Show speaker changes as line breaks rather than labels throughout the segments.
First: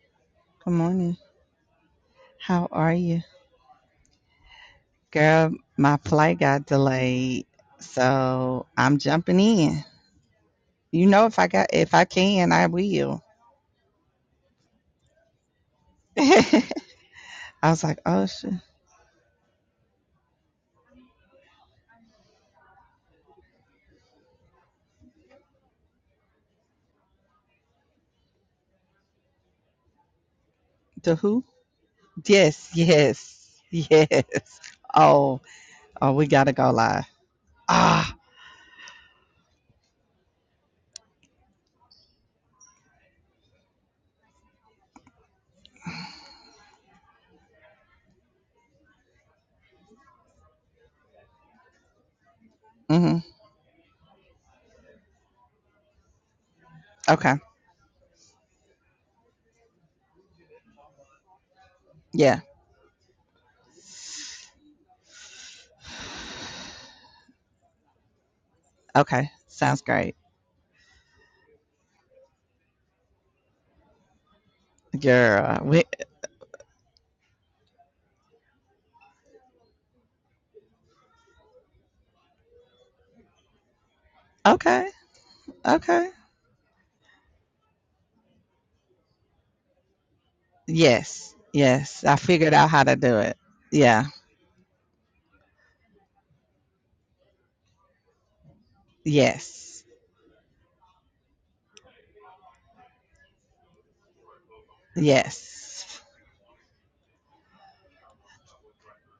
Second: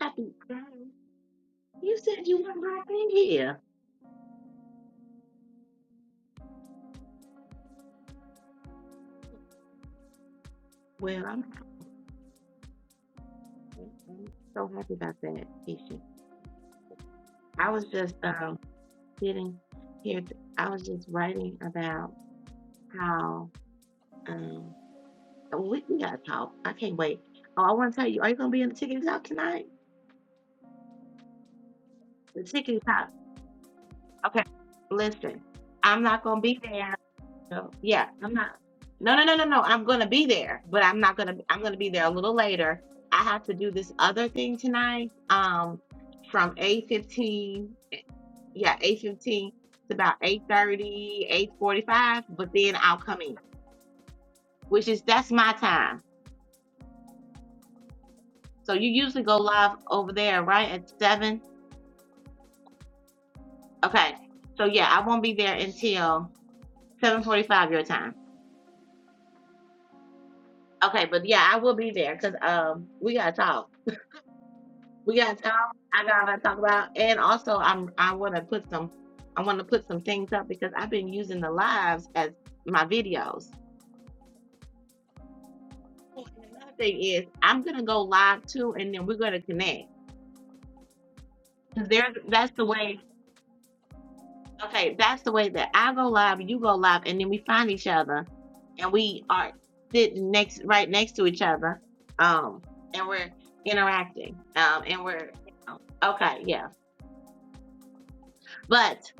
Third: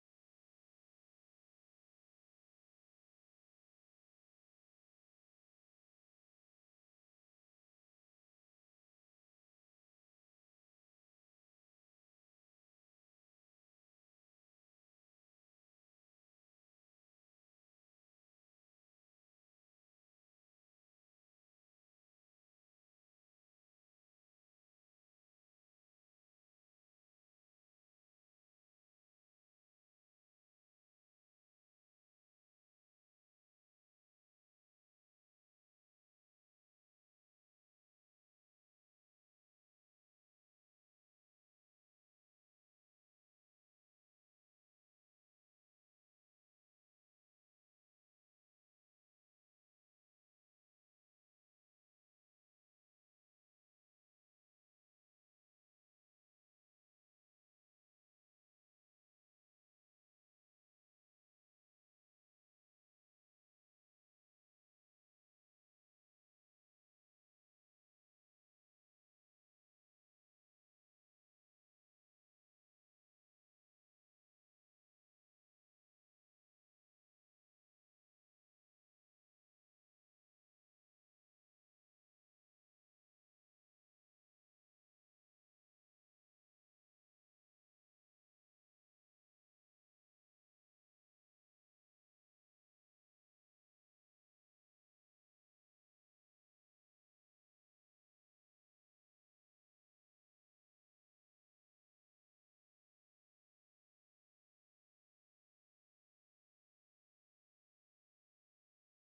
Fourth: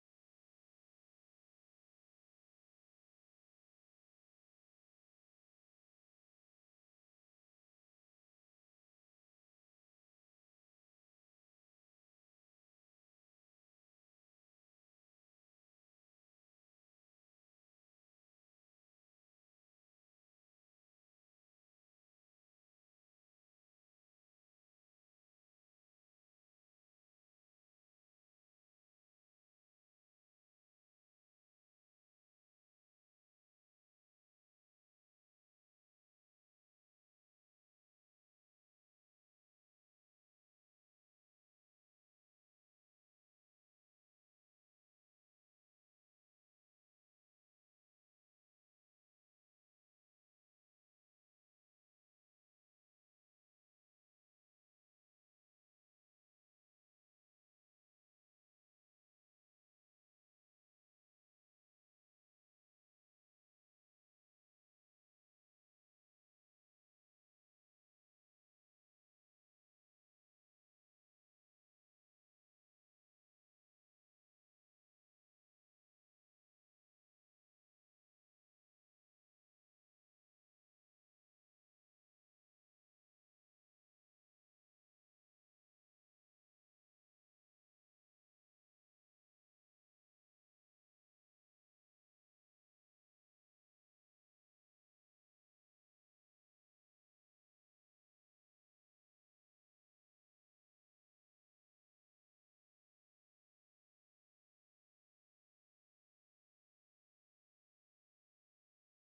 Happy
Good
Friday.
morning.
You said you weren't
How
right
are
in
you?
here.
Girl, my flight got delayed. So I'm jumping in. You
Well,
know if
I'm,
I got if I can, I will.
I'm so happy about that, Keisha.
I
I
was
was
like,
just
oh shit.
um, sitting here. T- I was just writing about how um, we, we got to talk. I can't wait. Oh, I want to tell you, are you going to be in the tickety talk tonight?
To who?
The
Yes,
tickety talk.
yes,
Okay.
yes. Oh,
Listen, I'm
oh,
not
we
going to
gotta
be
go
there.
live.
So yeah,
Ah,
I'm not. No, no, no, no, no. I'm gonna be there, but I'm not gonna. I'm gonna be there a little later. I have to do this other thing tonight. Um, from eight fifteen. Yeah, eight fifteen to about eight thirty, eight forty five. but then I'll
mm-hmm.
come in, which is that's my time.
Okay.
So you usually go live over there, right? At seven.
Yeah.
Okay. So yeah, I won't be there until seven forty-five your time.
Okay. Sounds great.
Okay, but yeah, I will be there because um we gotta talk. We got stuff
Girl. We
I gotta talk about, and also I'm I want to put some I want to put some things up because I've been using the lives as my videos.
okay. Okay.
Oh, And another thing is I'm gonna go live too, and then we're gonna connect
Yes.
because
Yes. I
there's that's
figured
the
out how to
way.
do it. Yeah.
Okay, that's the way that I go live, you go live, and then we find each other, and we are
Yes.
sitting next right next to each other, um, and we're interacting, um, and we're
Yes.
okay, yeah. But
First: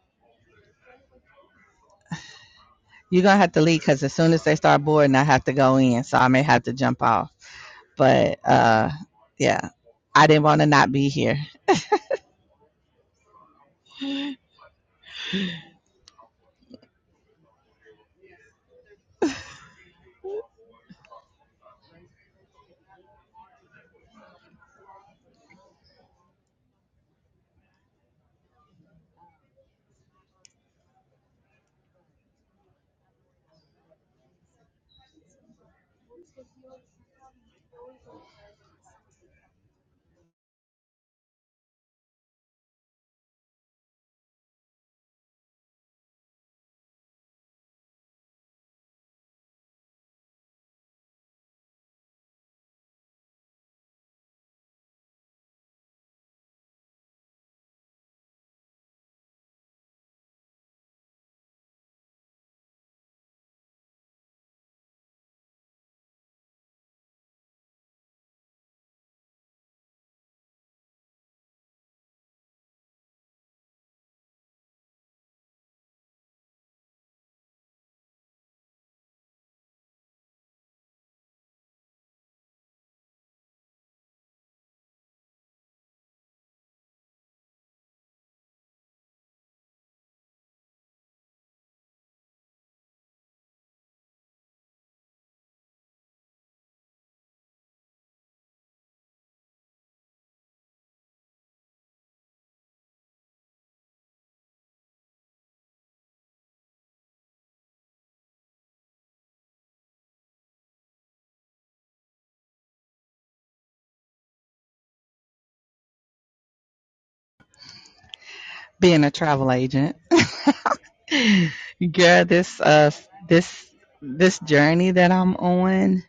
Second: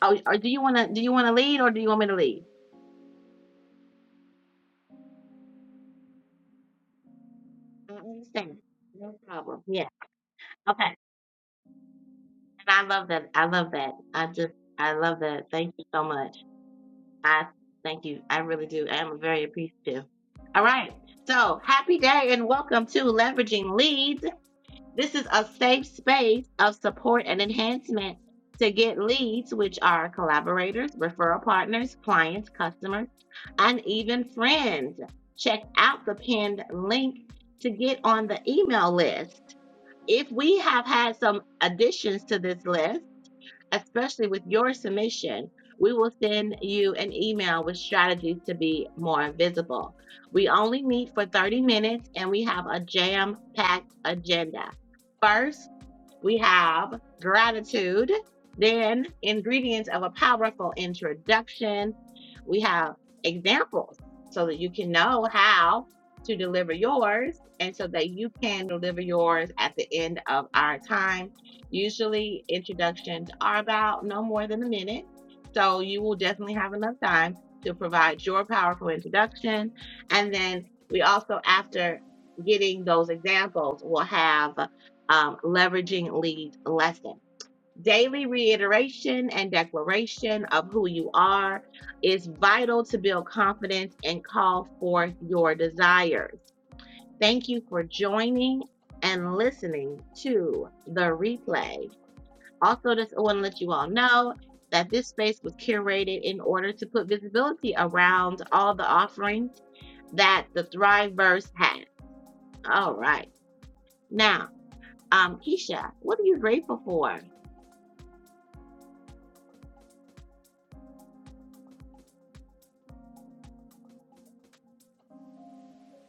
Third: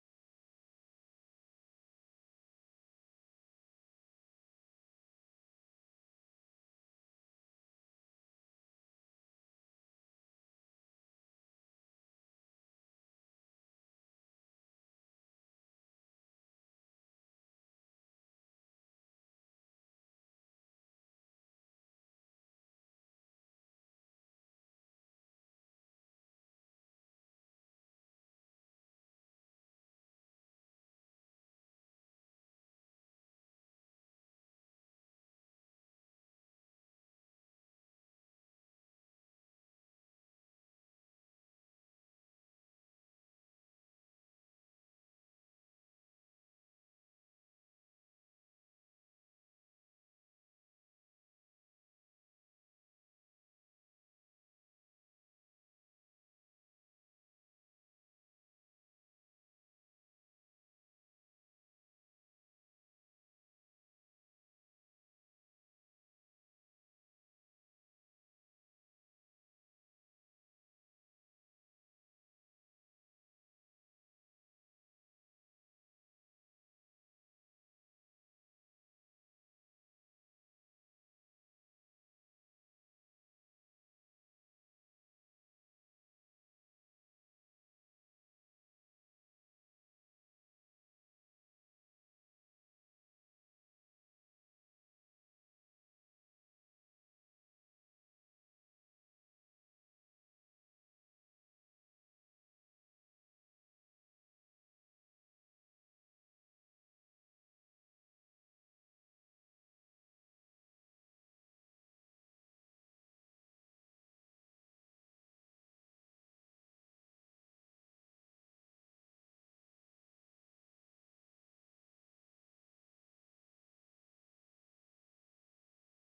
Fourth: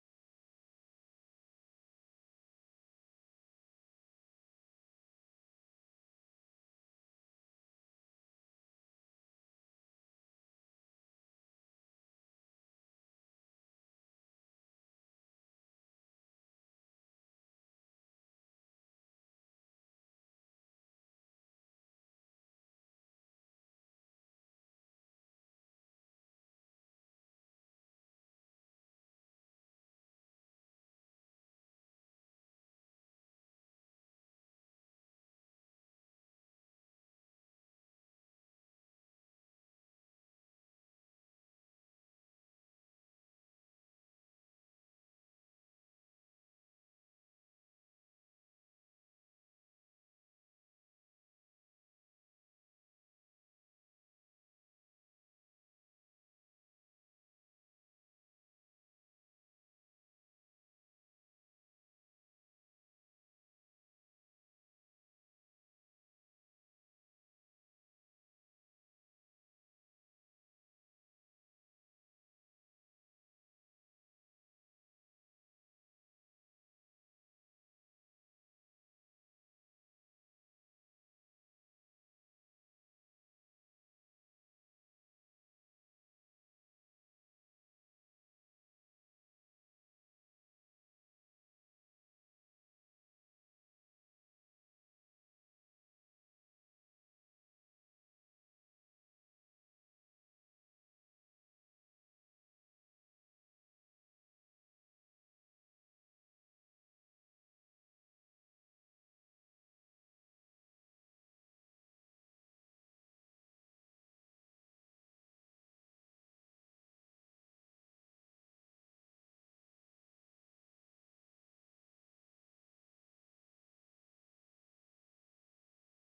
oh, or do you wanna do you wanna lead or do you want me to lead?
You're gonna have to leave because as soon as they start boarding, I have to go in, so I may have to jump off.
I
But
understand.
uh,
No problem.
yeah,
Yeah.
I didn't want to not
Okay.
be here,
And I love that. I love that. I just, I love that. Thank you so much. I thank you. I really do. I am very appreciative. All right. So happy day and welcome to Leveraging Leads. This is a safe space of support and enhancement to get leads, which are collaborators, referral partners, clients, customers, and even friends. Check out the pinned link to get on the email list. If we have had some additions to this list, especially with your submission, we will send you an email with strategies to be more visible. We only meet for 30 minutes and we have a jam packed agenda. First, we have gratitude, then ingredients of a powerful introduction. We have examples so that you can know how to deliver yours and so that you can deliver yours at the end of our time. Usually, introductions are about no more than a minute, so you will definitely have enough time to provide your powerful introduction. And then we also, after getting those examples, will have um, leveraging lead lesson. Daily reiteration and declaration of who you are is vital to build confidence and call forth your desires. Thank you for joining and listening to the replay. Also, just want to let you all know that this space was curated in order to put visibility around all the offerings that the Thriveverse has. All right. Now, um, Keisha, what are you grateful for?
being a travel agent. Girl, this uh, this this journey that I'm on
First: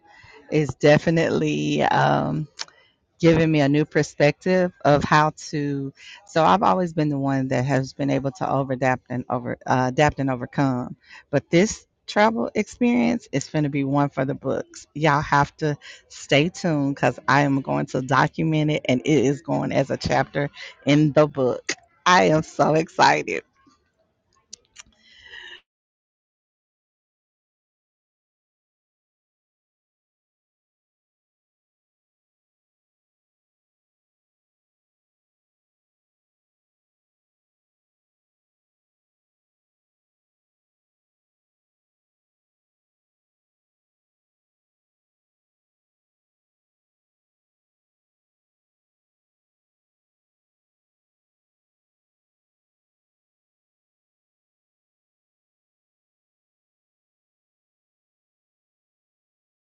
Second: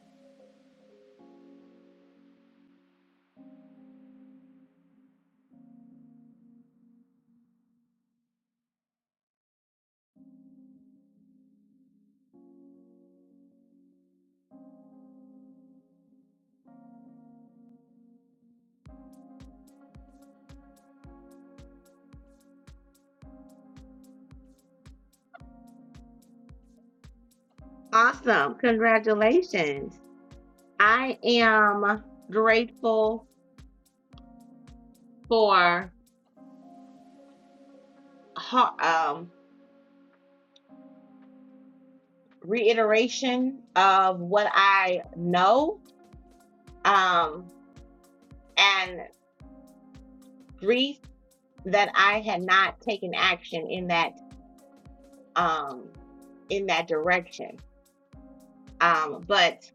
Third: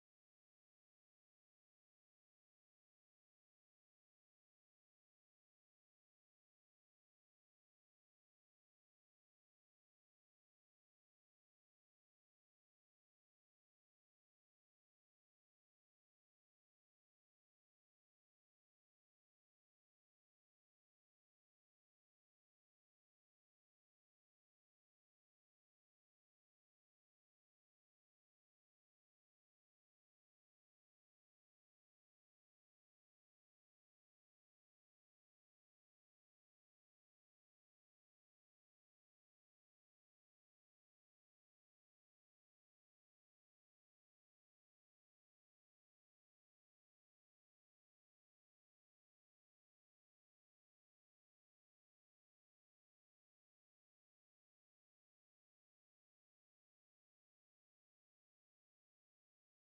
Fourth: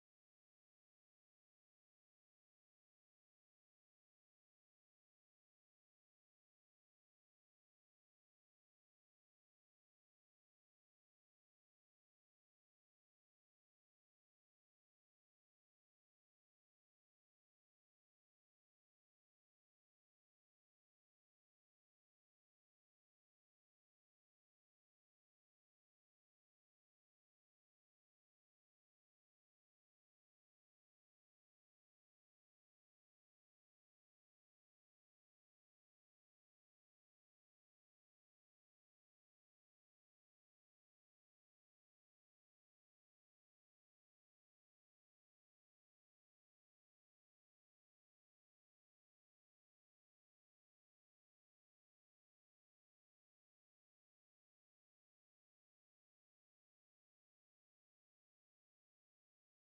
is definitely um, given me a new perspective of how to so i've always been the one that has been able to over adapt and over uh, adapt and overcome but this travel experience is going to be one for the books y'all have to stay tuned because i am going to document it and it is going as a chapter in the book i am so excited
Awesome. Congratulations. I am grateful for har- um, reiteration of what I know um, and grief that I had not taken action in that um, in that direction. Um, but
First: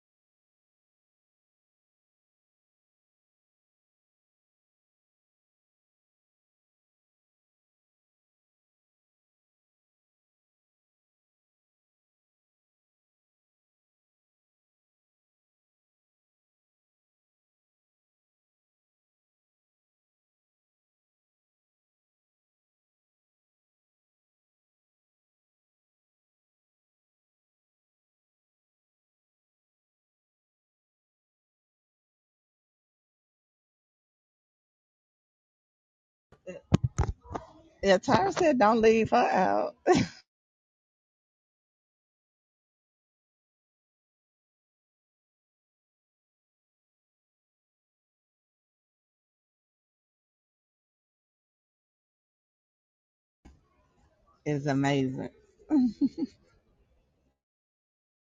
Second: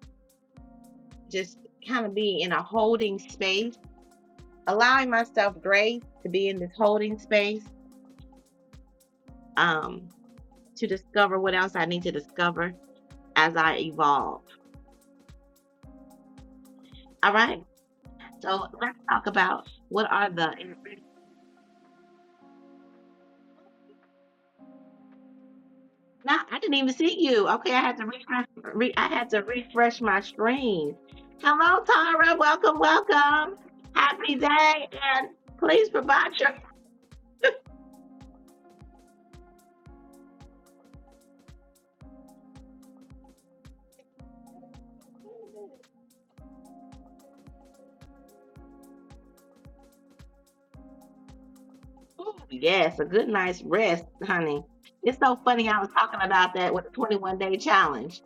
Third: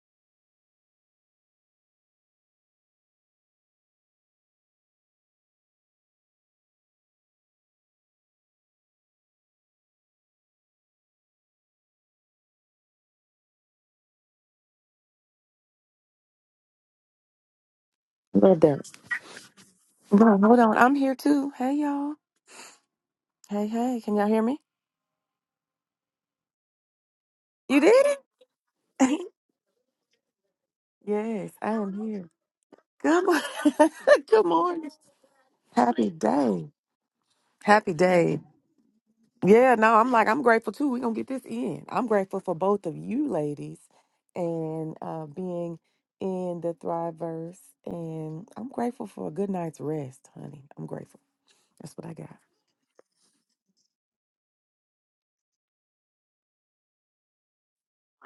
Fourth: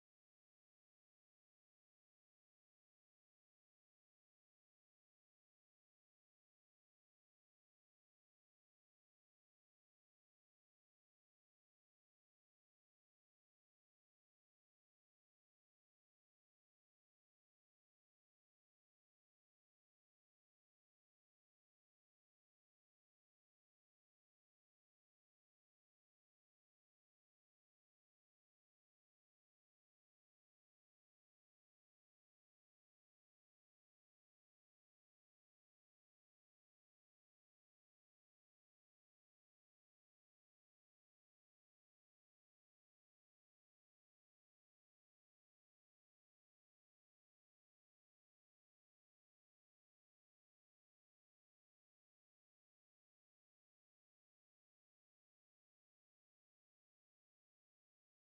just kind of be in a holding space, allowing myself grace to be in this holding space um, to discover what else I need to discover as I evolve. All right.
Right
So let's talk about what are
Bro,
the.
hold on. I'm here too. Hey, y'all. Hey, hey. Can y'all hear me?
Now I didn't even see you. Okay, I
You did
had to refresh. Re, I
it?
had to refresh my screen.
yes, I
Hello,
am here.
Tara. Welcome,
Good
welcome.
morning.
Happy
Good
day,
morning.
and please
Happy
provide your.
day. Happy
yeah Tyra
day.
said don't leave her
Yeah,
out
no, I'm like, I'm grateful too. We're going to get this in. I'm grateful for both of you ladies and uh, being in the Thriveverse. And I'm grateful for a good night's rest, honey. I'm grateful. That's what I
Ooh,
got.
yes, a good night's rest, honey.
it's
It's
amazing
so funny. I was talking about that with the 21 day challenge.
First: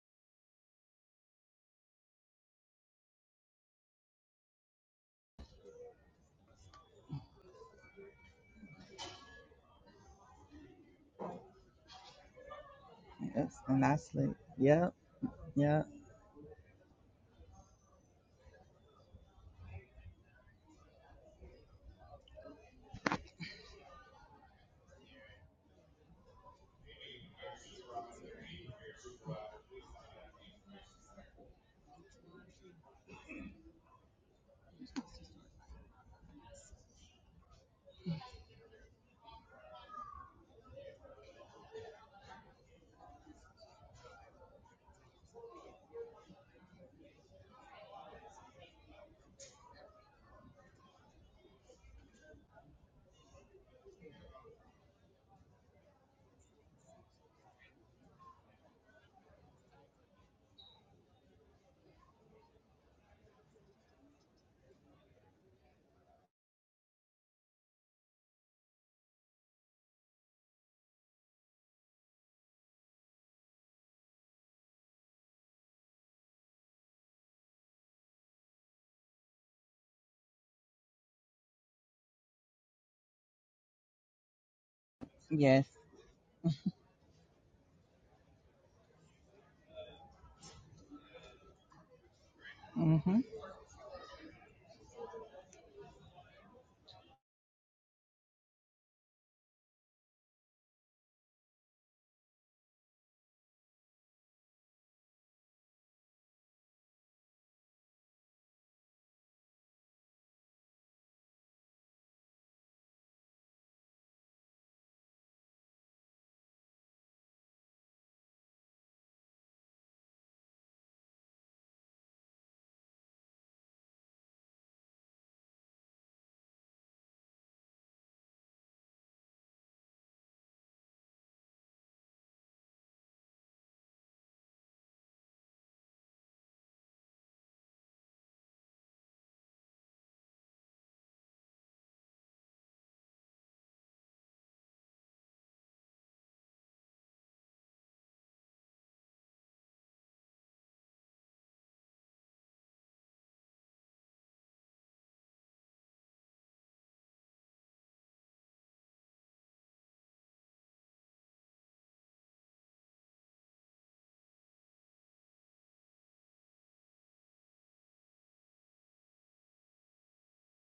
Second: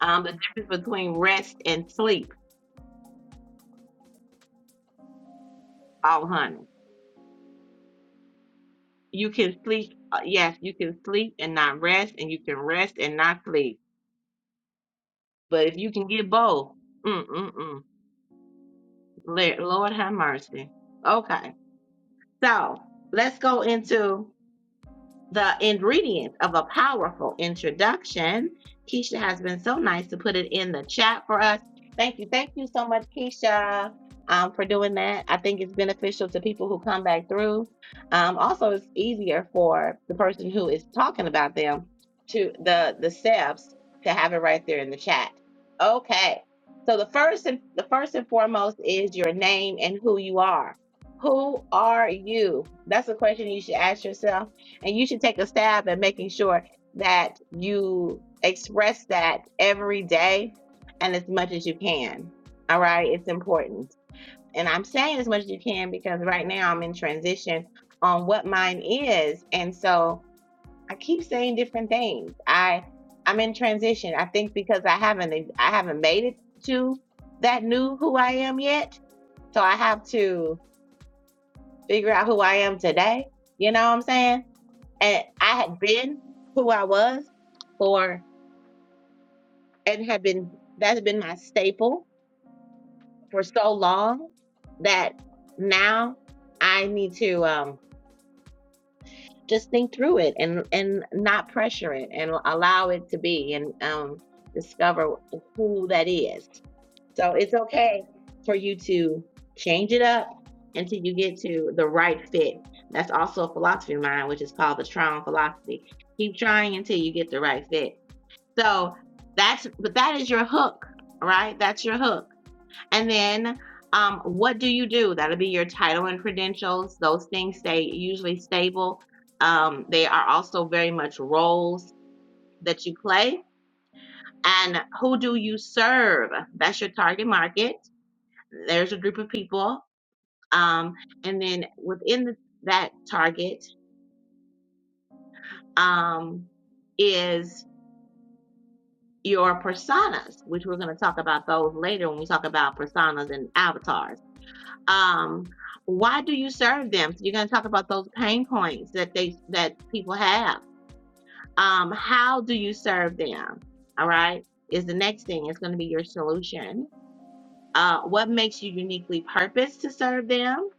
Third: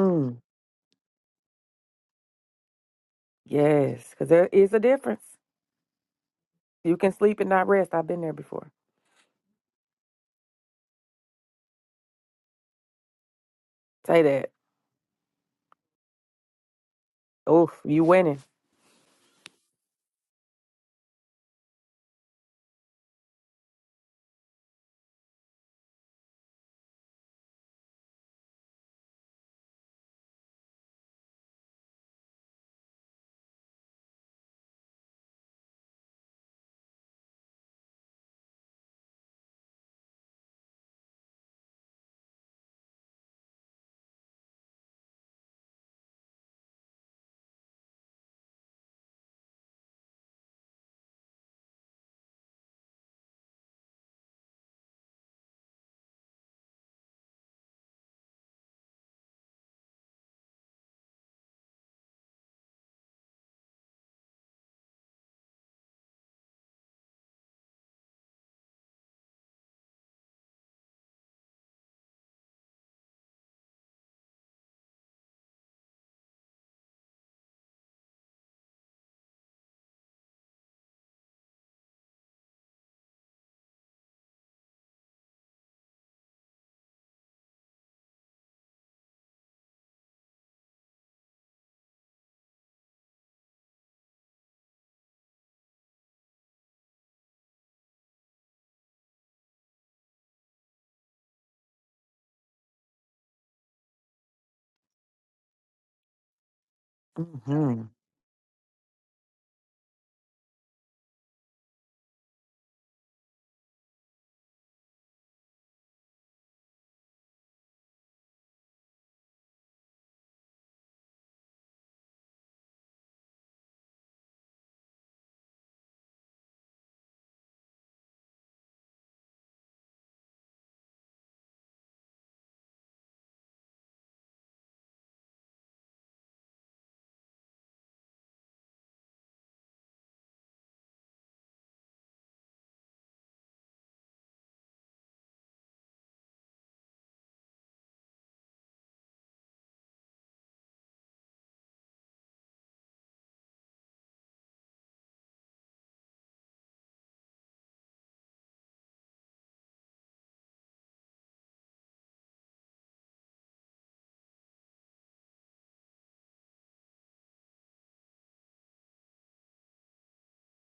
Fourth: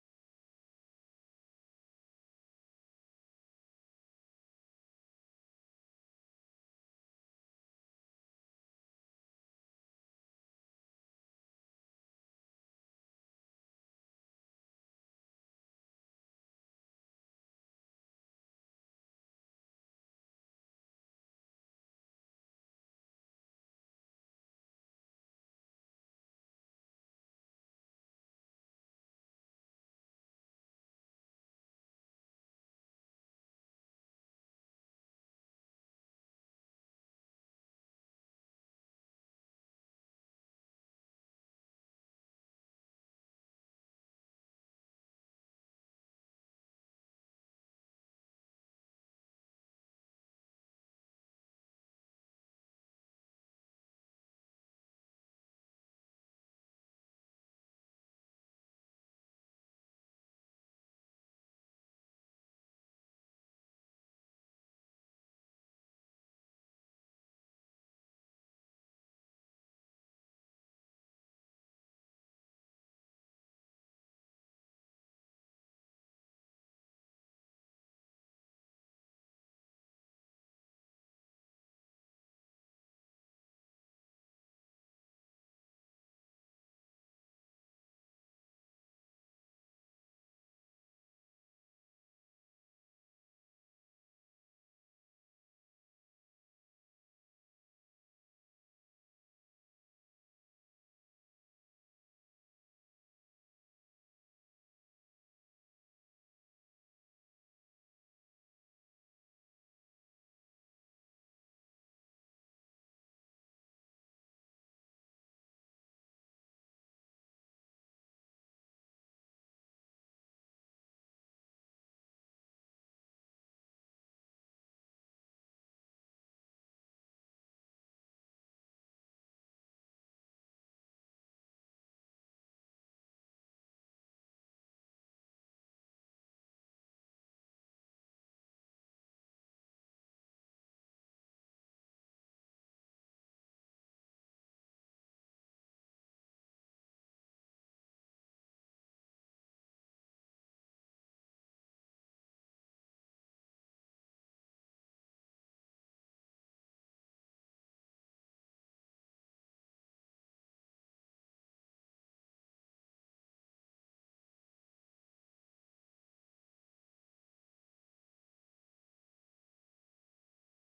Um, the difference between rest and sleep.
yes, because there is a difference.
Oh, honey,
You can sleep and not rest. I've been there before.
you can sleep. uh, Yes, you can sleep and not rest, and you can rest and not
yes
sleep
and i
Say
sleep
that.
yep
But if
yep
you can get both, mm mm
Oof,
mm.
you winning.
Lord have mercy. Okay, so let's go into the ingredients of a powerful introduction. Keisha has been so nice to put it in the chat for us. Thank you. Thank you so much, Keisha, um, for doing that. I think it's beneficial to people who come back through. Um, also, it's easier for the person who is talking about them to the the steps to have it right there in the chat. Okay. So the first and the first and foremost is your name and who you are. Who are you? That's a question you should ask yourself and you should take a stab at making sure that you express that every day and as much as you can. All right. It's important. And I'm saying as much as you can because right now I'm in transition on what mine is. And so I keep saying different things. I I'm in transition. I think because I haven't I haven't made it to that new who I am yet. So I have to figure out who I am today. You know what I'm saying? And I
yes
had been who I was for, and had been, that's been my staple
hmm
for so long that now I need to um, just think through it and, and not pressure it and allow it to be and um, discover who that is. So it's
hmm
okay for you to change it up until you get to the right fit. That's also a philosophy of mine, which is called the trial philosophy. Keep trying until you get the right fit So that's but that is your hook, right? That's your hook. And then um, what do you do? That'll be your title and credentials. Those things stay usually stable. Um, they are also very much roles that you play. And who do you serve? That's your target market. There's a group of people. Um, and then within the, that target um, is your personas, which we're going to talk about those later when we talk about personas and avatars. Um, why do you serve them? So you're going to talk about those pain points that they that people have. Um, how do you serve them? All right, is the next thing. It's going to be your solution uh, what makes you uniquely purposed to serve them.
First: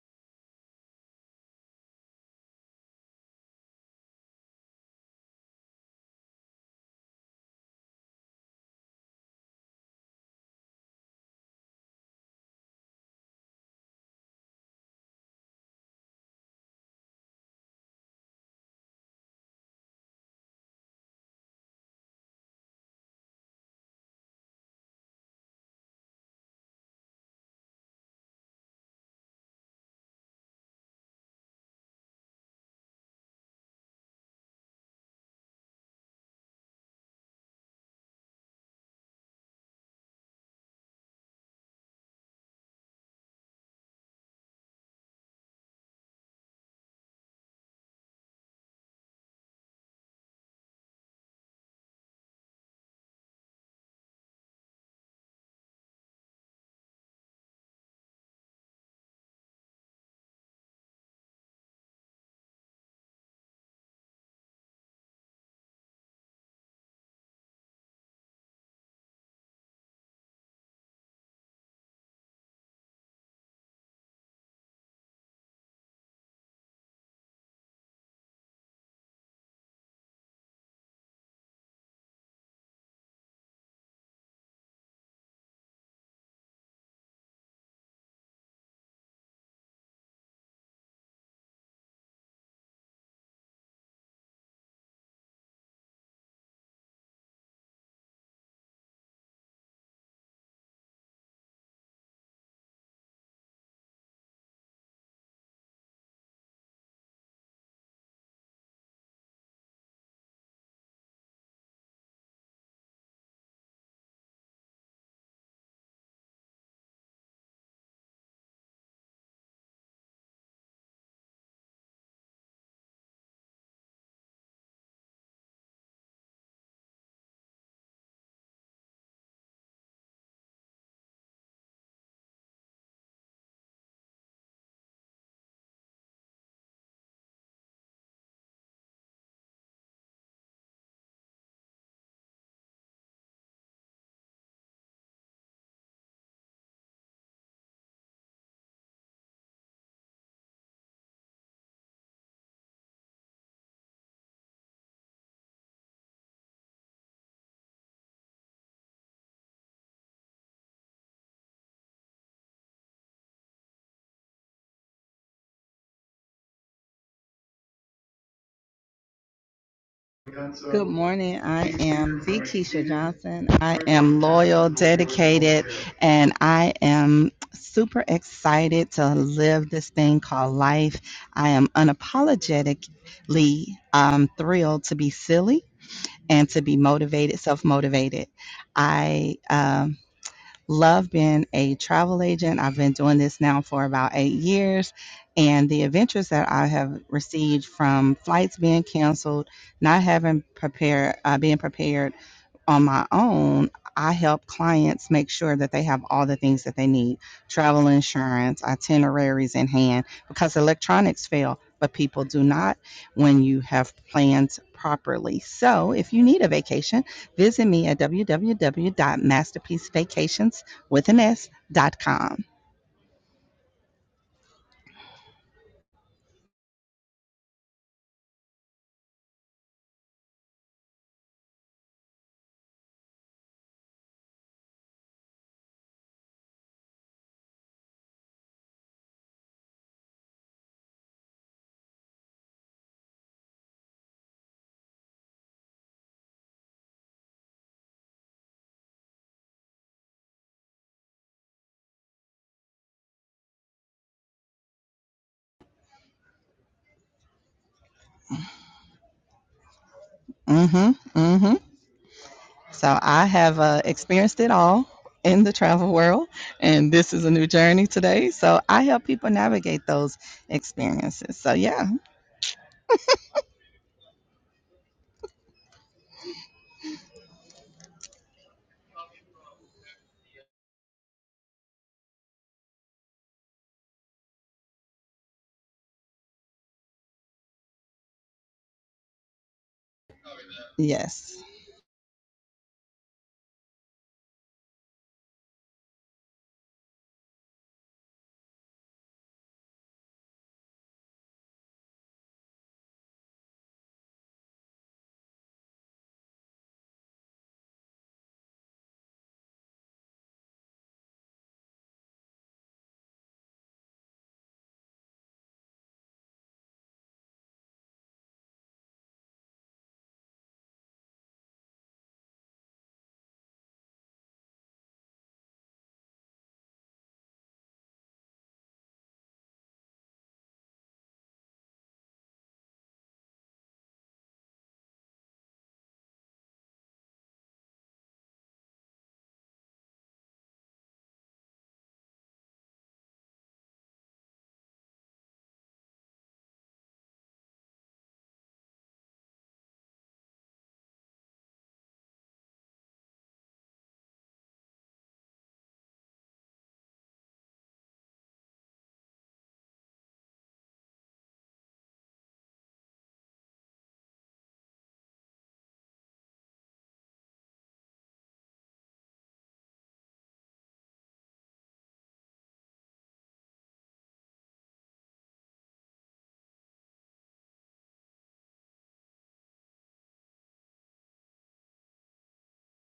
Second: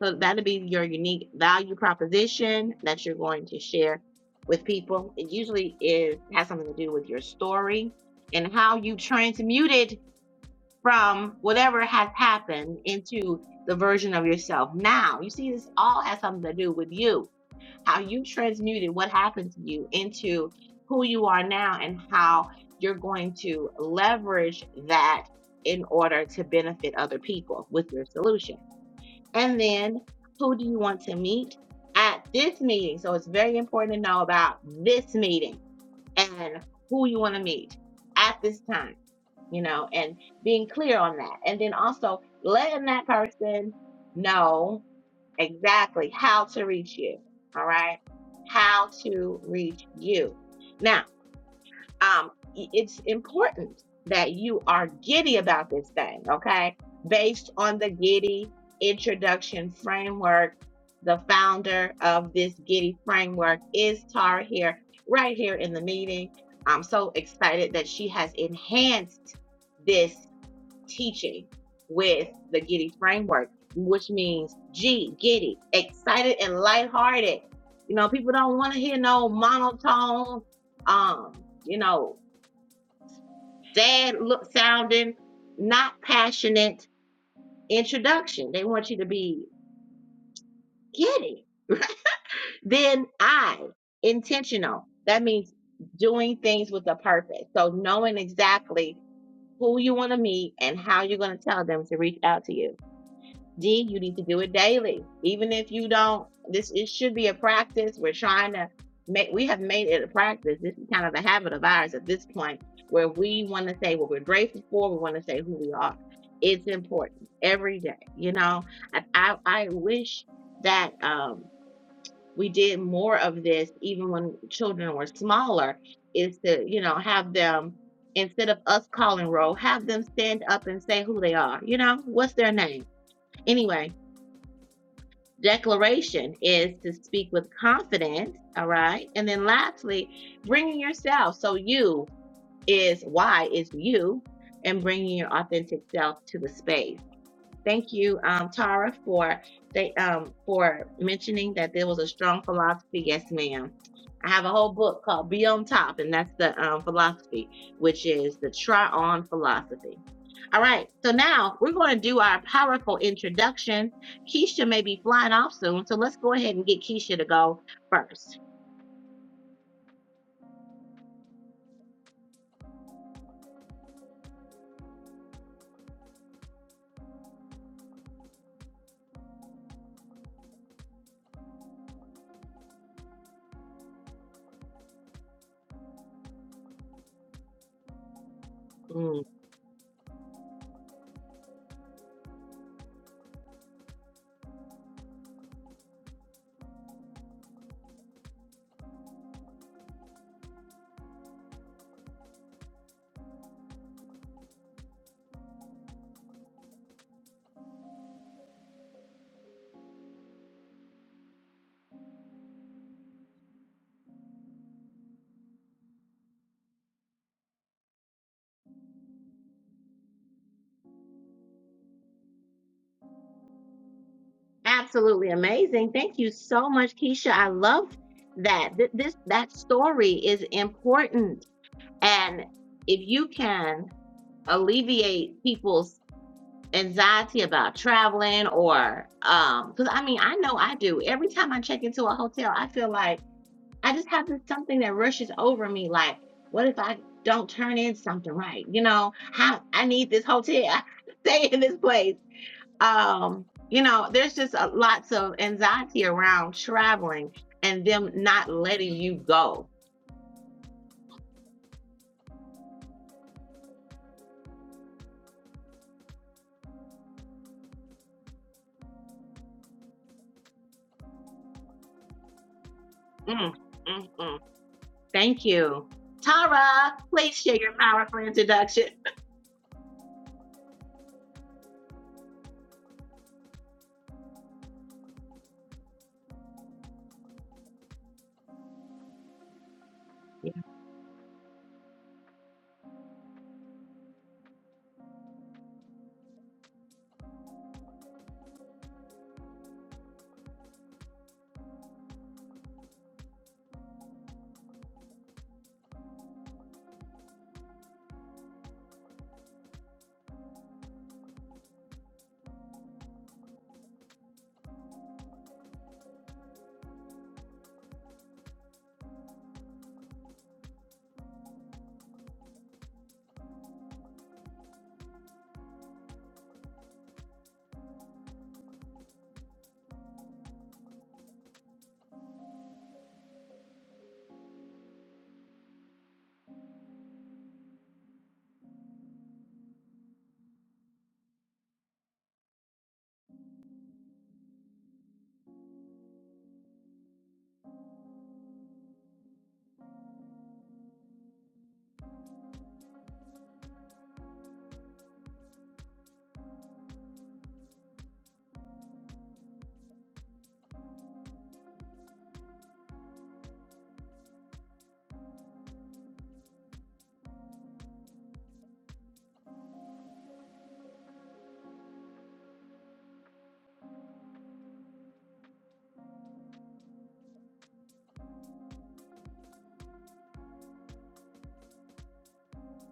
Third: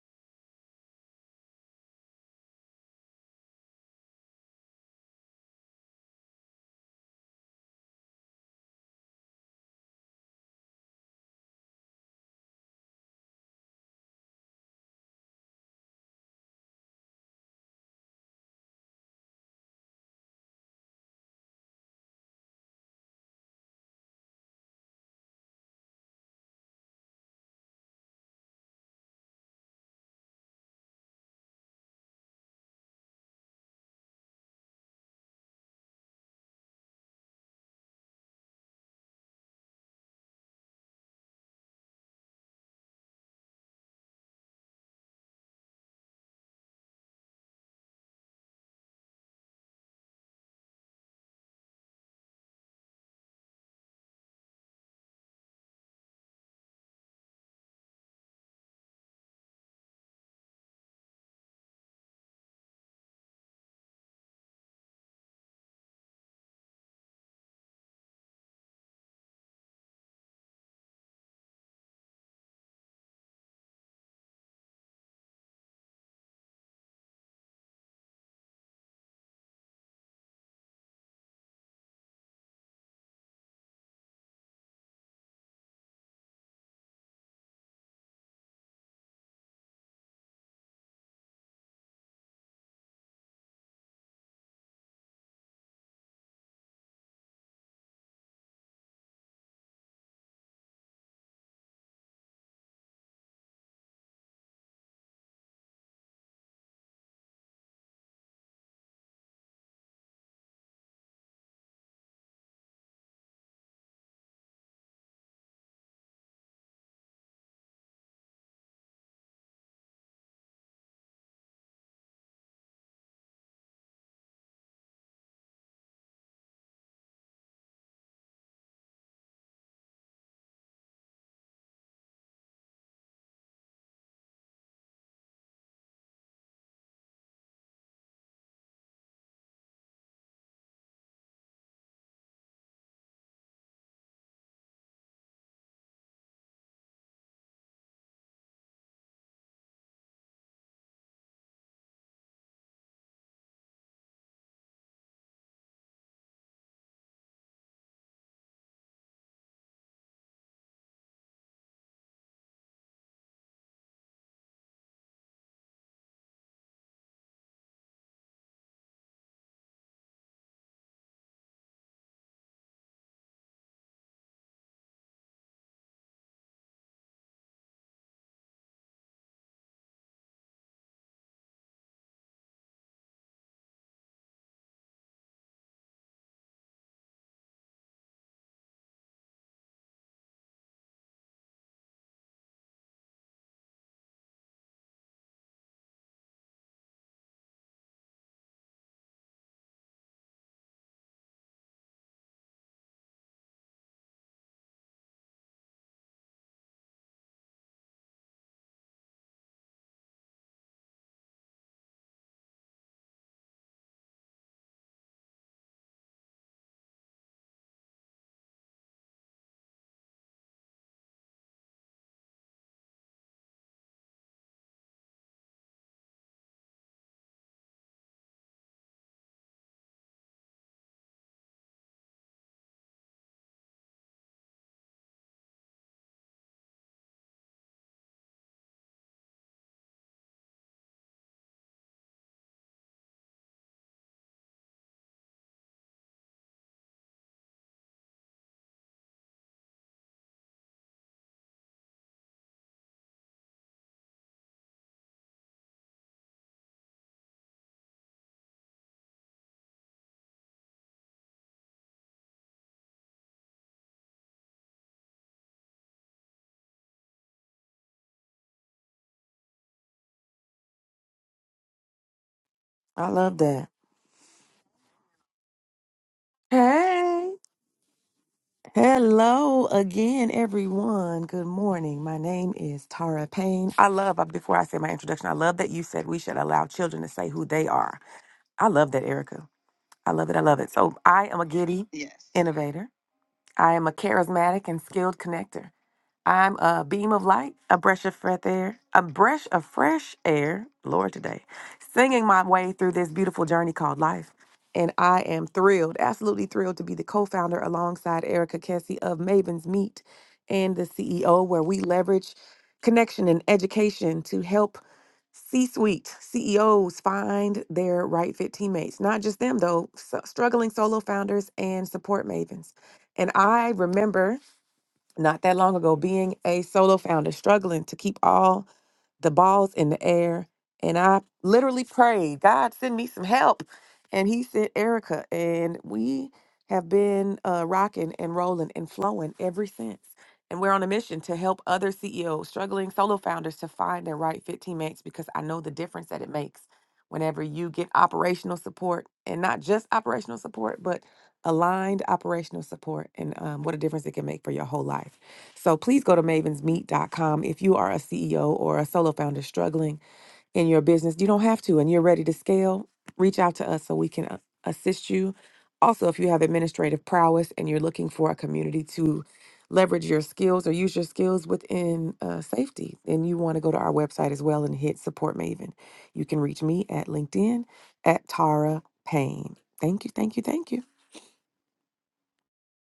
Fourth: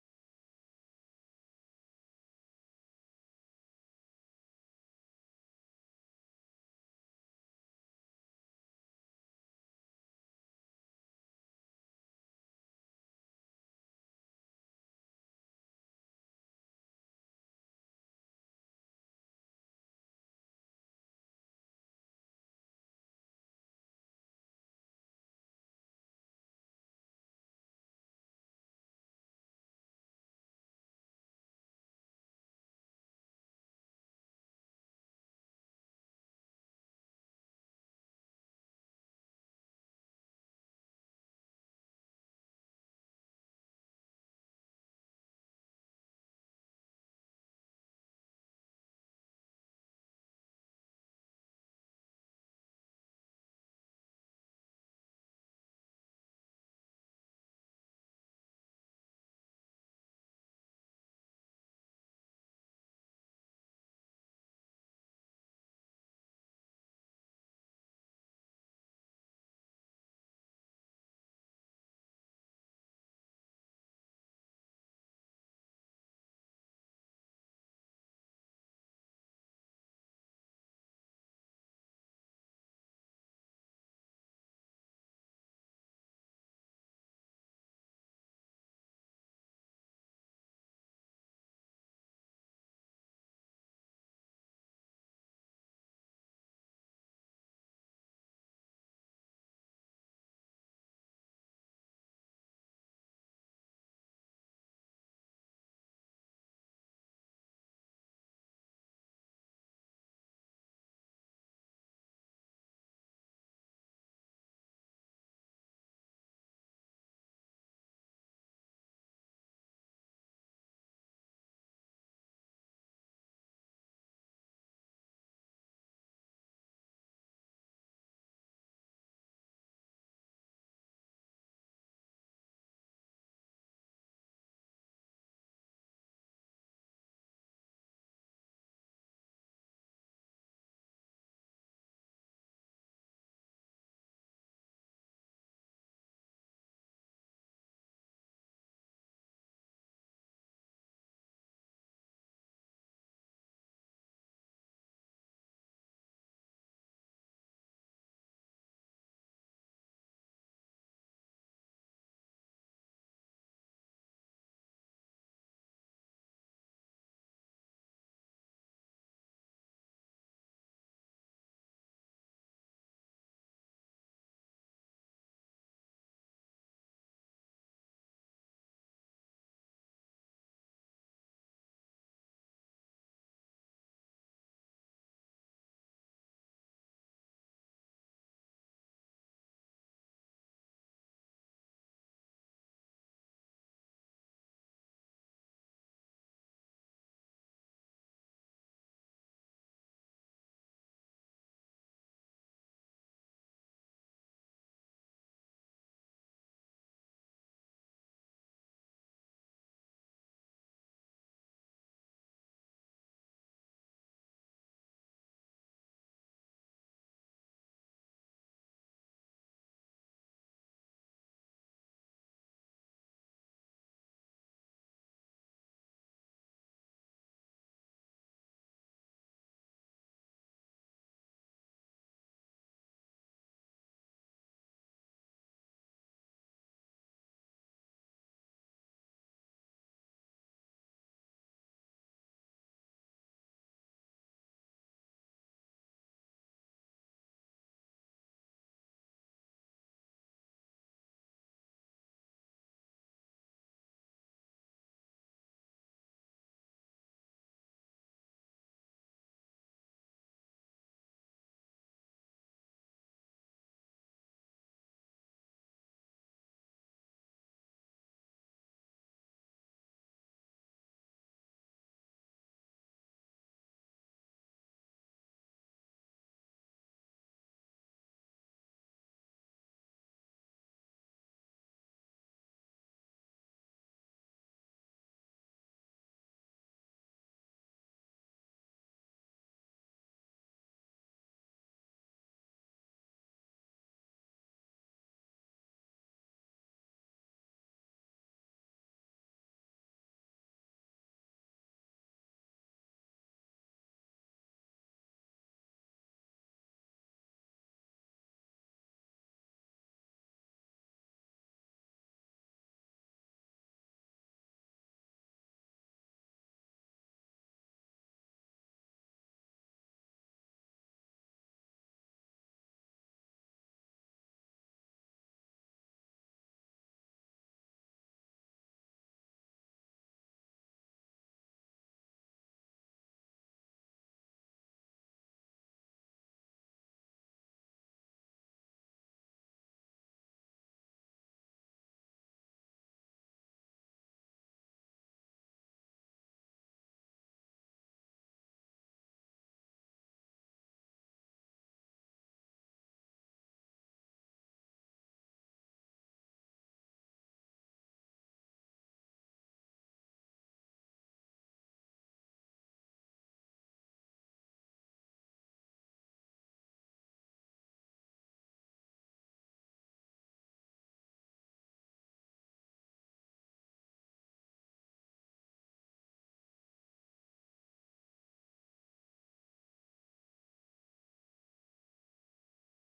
So that'll be your unique value proposition that you're going to share with people. It usually is has something to do with your story and how you transmuted from whatever has happened into the version of yourself now. You see, this all has something to do with you how you transmuted what happened to you into who you are now and how you're going to leverage that in order to benefit other people with your solution. And then who do you want to meet at this meeting? So it's very important to know about this meeting and who you want to meet at this time, you know, and being clear on that. And then also letting that person know exactly how to reach you. All right. How to reach you. Now, um, it's important that you are giddy about this thing. Okay. Based on the giddy introduction framework, the founder of this giddy framework is Tara here, right here in the meeting. I'm so excited that she has enhanced this teaching with the Giddy framework, which means G, giddy, excited and lighthearted. You know, people don't want to hear no monotone, um, you know, sad look sounding, not passionate introduction. They want you to be giddy. Then I, intentional. That means doing things with a purpose. So knowing exactly who you want to meet and how you're going to tell them to reach out to you D, you need to do it daily. Even if you don't, this it should be a practice. We're trying to make we have made it a practice. This is kind of a habit of ours at this point where we want to say what we're grateful for, we want to say who we are. It's important every day, you know. I I, I wish that um we did more of this even when children were smaller, is to, you know, have them instead of us calling roll, have them stand up and say who they are, you know, what's their name? Anyway, declaration is to speak with confidence all right and then lastly bringing yourself so you is why is you and bringing your authentic self to the space Thank you, um, Tara, for they, um, for mentioning that there was a strong philosophy. Yes, ma'am. I have a whole book called Be on Top, and that's the um, philosophy, which is the try on philosophy. All right, so now we're going to do our powerful introduction. Keisha may be flying off soon, so let's go ahead and get Keisha to go first.
Good morning. I am V. Keisha Johnson. I am loyal, dedicated, and I am super excited to live this thing called life. I am unapologetically um, thrilled to be silly and to be motivated, self motivated.
Mm,
I um, love being a travel agent. I've been doing this now for about eight years. And the adventures that I have received from flights being canceled, not having prepared, uh, being prepared on my own, I help clients make sure that they have all the things that they need travel insurance, itineraries in hand, because electronics fail, but people do not when you have plans properly. So if you need a vacation, visit me at www.masterpiecevacations.com.
absolutely amazing. Thank you so much, Keisha. I love that. Th- this that story is important And if you can alleviate people's anxiety about traveling or um because I mean I know I do. Every time I check into a hotel, I feel like I just have this something that rushes over me like, what if I don't turn in something right? You know, how I need this hotel, stay in this place. Um, you know, there's just a, lots of anxiety around traveling and them not letting you go.
Mm-hmm. Mm-hmm. So I have uh, experienced it all in the travel world, and this is a new journey today. So I help people navigate those experiences. So yeah,
I love
Mm,
that.
mm, mm. Thank you. Tara,
Hey.
please share your powerful introduction.
Hello again, everyone. Good morning. My name is Tara Payne. I love, uh, before I say my introduction, I love that you said we should allow children to say who they are. I love that, Erica. I love it. I
Yeah.
love it. So I am
yes.
a giddy yes. innovator. I am a charismatic and skilled connector. I'm a beam of light, a breath of fresh air, a breath of fresh air, Lord, today, singing my way through this beautiful journey called life. And I am thrilled, absolutely thrilled to be the co founder alongside Erica Kessie of Maven's Meet and the CEO, where we leverage connection and education to help C-suite C suite CEOs find their right fit teammates. Not just them, though, so- struggling solo founders and support mavens. And I remember not that long ago being a solo founder, struggling to keep all the balls in the air. And I literally prayed, God, send me some help. And He sent Erica. And we have been uh, rocking and rolling and flowing ever since. And we're on a mission to help other CEOs, struggling solo founders, to find their right fit teammates because I know the difference that it makes whenever you get operational support and not just operational support, but aligned operational support and um, what a difference it can make for your whole life. So please go to mavens meet dot com if you are a CEO or a solo founder struggling in your business. You don't have to, and you're ready to scale. Reach out to us so we can uh, assist you. Also, if you have administrative prowess and you're looking for a community to leverage your skills or use your skills within uh, safety, then you want to go to our website as well and hit support Maven. You can reach me at LinkedIn at Tara Payne. Thank you, thank you, thank you.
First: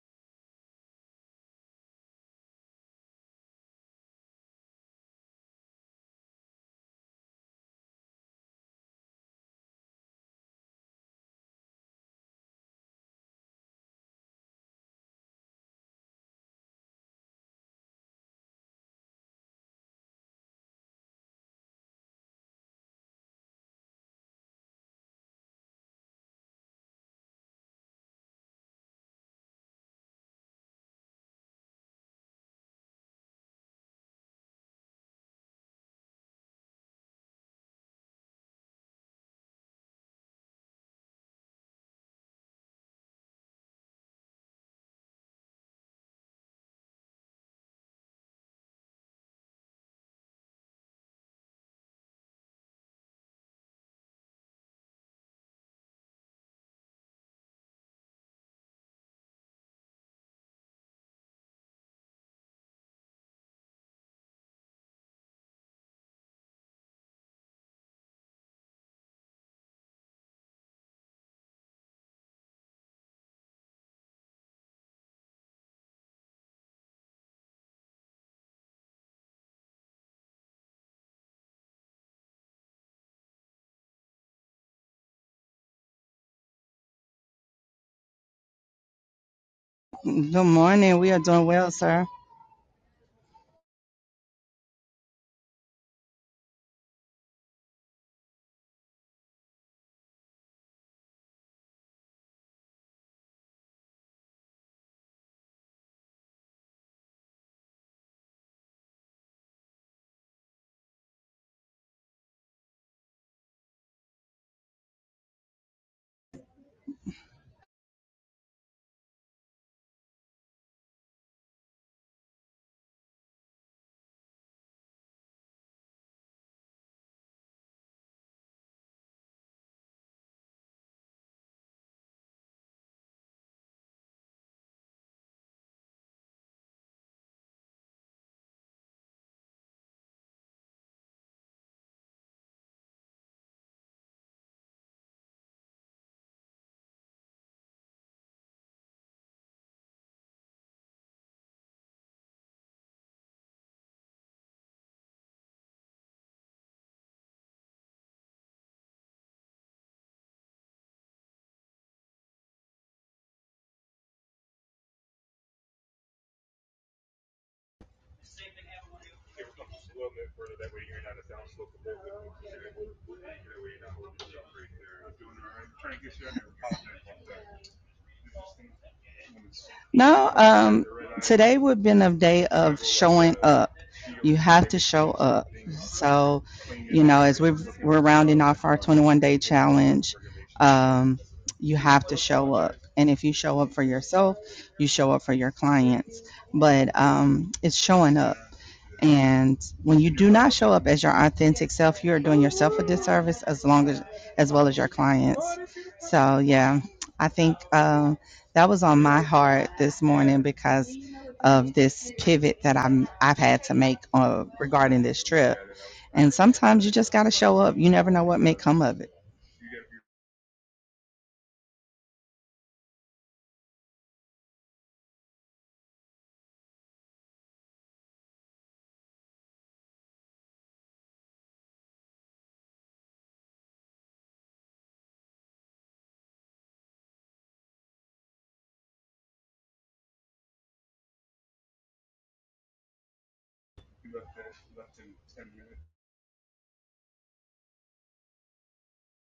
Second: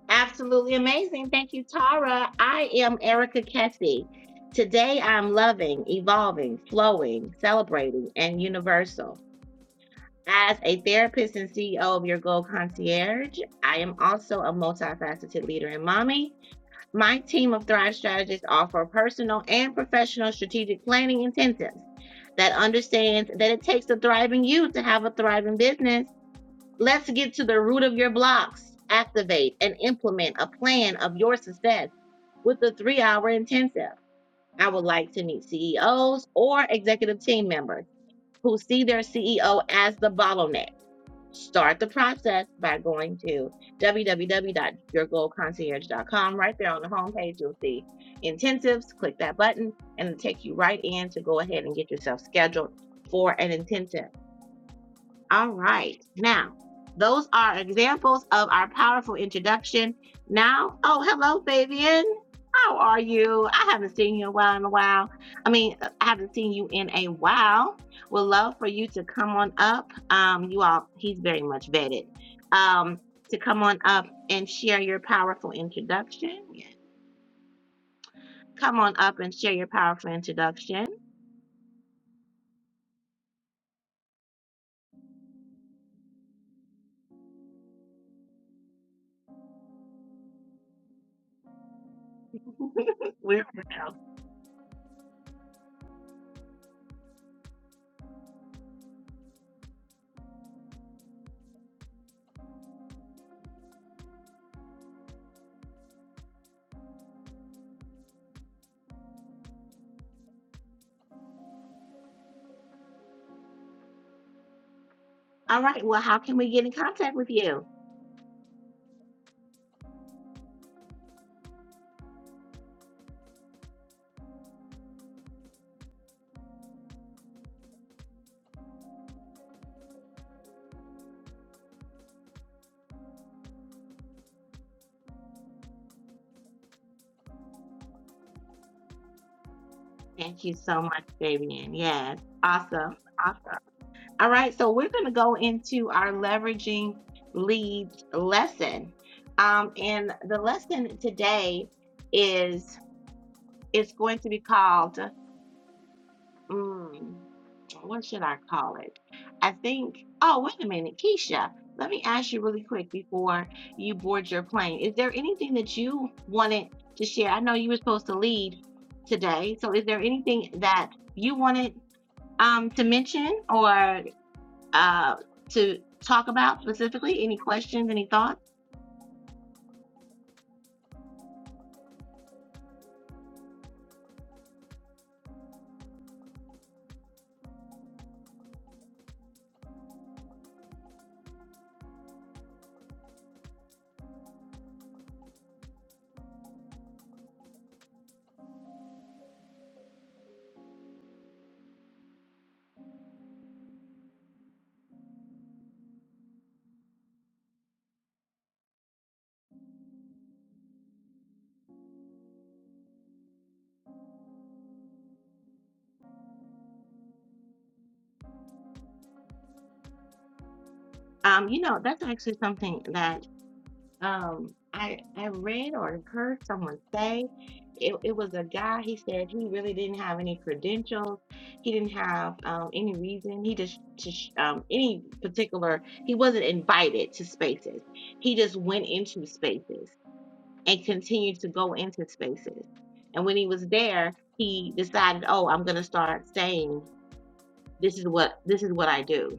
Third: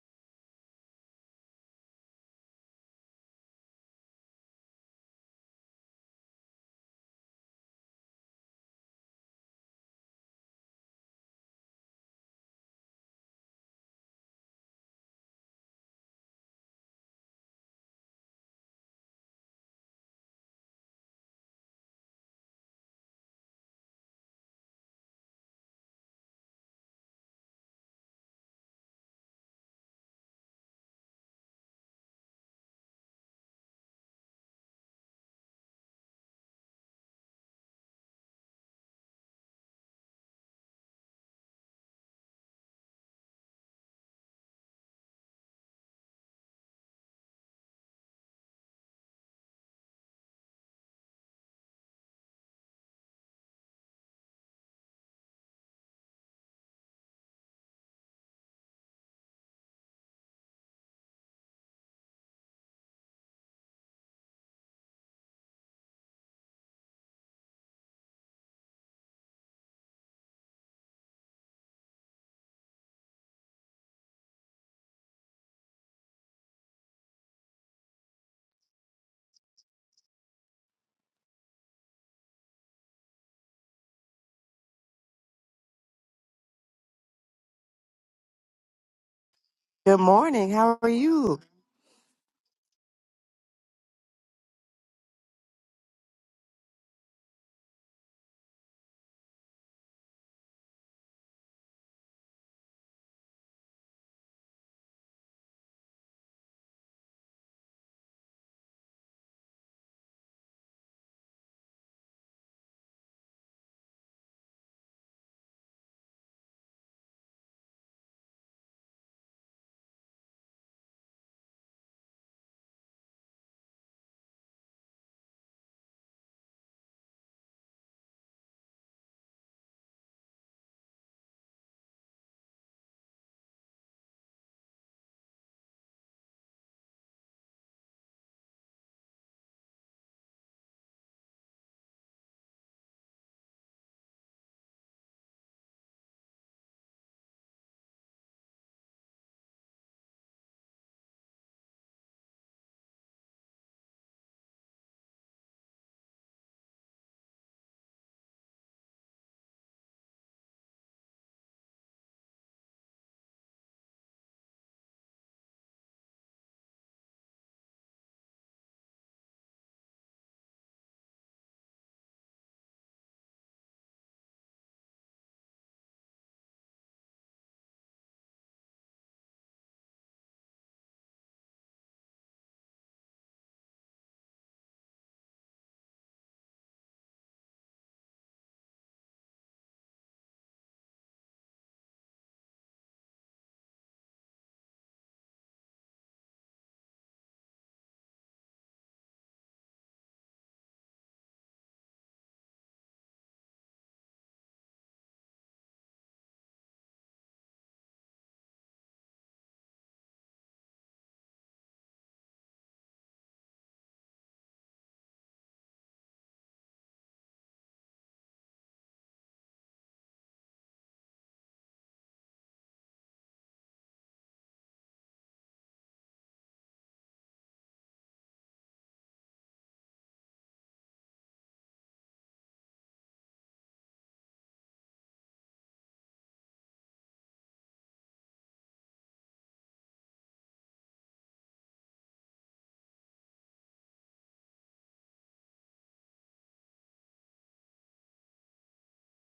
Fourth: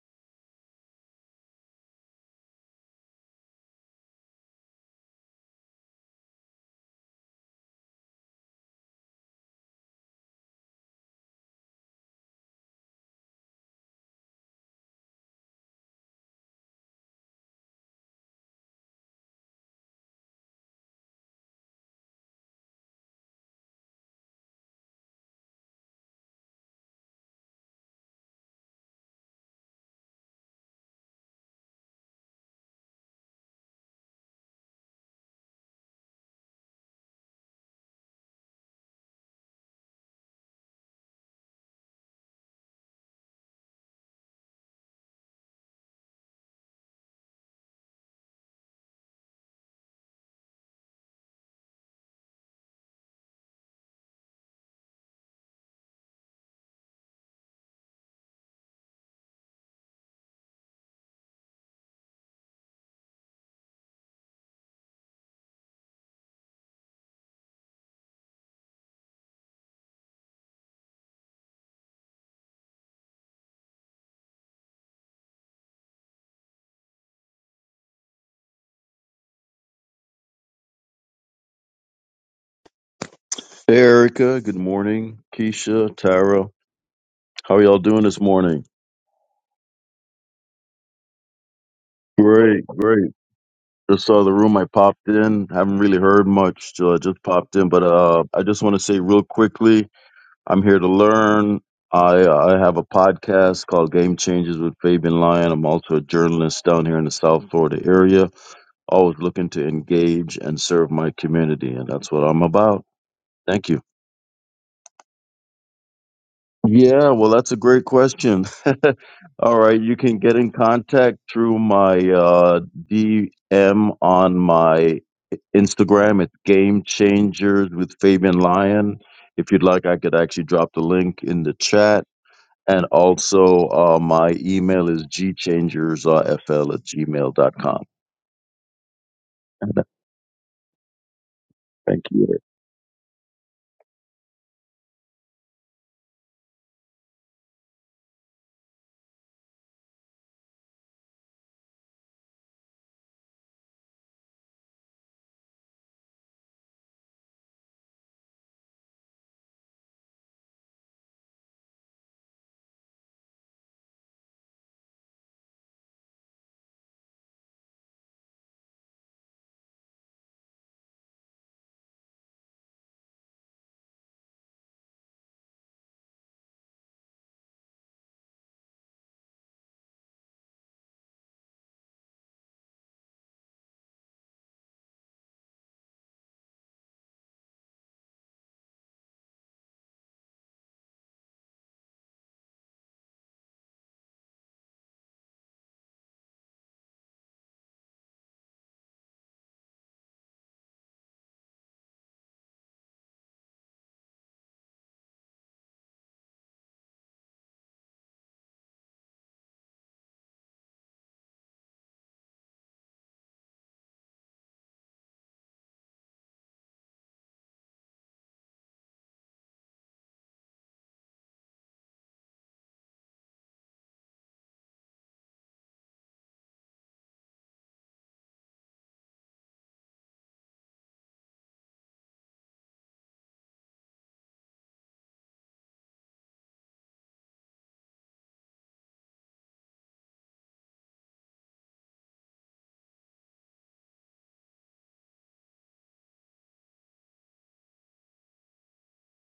Absolutely amazing. Thank you, Tara. I am Erica Kessie. Today I'm loving, evolving, flowing, celebrating, and universal. As a therapist and CEO of Your Goal Concierge, I am also a multifaceted leader and mommy. My team of Thrive Strategists offer personal and professional strategic planning intensives that understands that it takes a thriving you to have a thriving business Let's get to the root of your blocks. Activate and implement a plan of your success with the three hour intensive. I would like to meet CEOs or executive team members who see their CEO as the bottleneck. Start the process by going to www.yourgoalconcierge.com. Right there on the homepage, you'll see intensives. Click that button and it'll take you right in to go ahead and get yourself scheduled for an intensive. All right. Now, those are examples of our powerful introduction. Now, oh, hello, Fabian. How are you? I haven't seen you in a while. In a while, I mean, I haven't seen you in a while. Would love for you to come on up. Um, you all, he's very much vetted. Um, to come on up and share your powerful introduction. Come on up and share your powerful introduction.
Hey, Erica, good morning. Keisha, Tara, how are y'all doing this morning?
Good
Good
morning. How are
morning. We are
you?
doing well, sir.
Great, great.
We're out.
Just saw the room. I popped in. Haven't really heard much. So I just popped in, but uh, I just want to say real quickly, I'm here to learn. I I have a podcast called Game Changers with Fabian Lyon. I'm also a journalist down here in the South Florida area. Always looking to engage and serve my community, and that's what I'm about. Thank you.
All right. Well, how can we get in
Yeah,
contact
well,
with
that's a
you?
great question. All right, you can get in contact through my uh, DM on my Instagram. It's Game Changers with Fabian Lyon. If you'd like, I could actually drop the link in the chat. And also, uh, my email is gchangersfl at gmail dot com.
Thank you so much, Fabian.
Thank
Yes.
you.
Awesome. Awesome. All right. So we're going to go into our leveraging leads lesson. Um, and the lesson today is it's going to be called mm, what should I call it? I think, oh, wait a minute, Keisha, let me ask you really quick before you board your plane. Is there anything that you wanted to share? I know you were supposed to lead today, so is there anything that you wanted um, to mention or uh, to talk about specifically? Any questions, any thoughts?
No, um, today would have been a day of showing up. You have to show up So, you know, as we've, we're rounding off our 21 day challenge, um, you have to show up. And if you show up for yourself, you show up for your clients. But um, it's showing up and when you do not show up as your authentic self, you are doing yourself a disservice as long as as well as your clients. So yeah, I think um, that was on my heart this morning because of this pivot that I'm I've had to make uh, regarding this trip. And sometimes you just got to show up. You never know what may come of it.
Um, you know, that's actually something that Um, I I read or heard someone say it, it was a guy. He said he really didn't have any credentials. He didn't have um, any reason. He just, just um, any particular. He wasn't invited to spaces. He just went into spaces and continued to go into spaces. And when he was there, he decided, oh, I'm gonna start saying this is what this is what I do.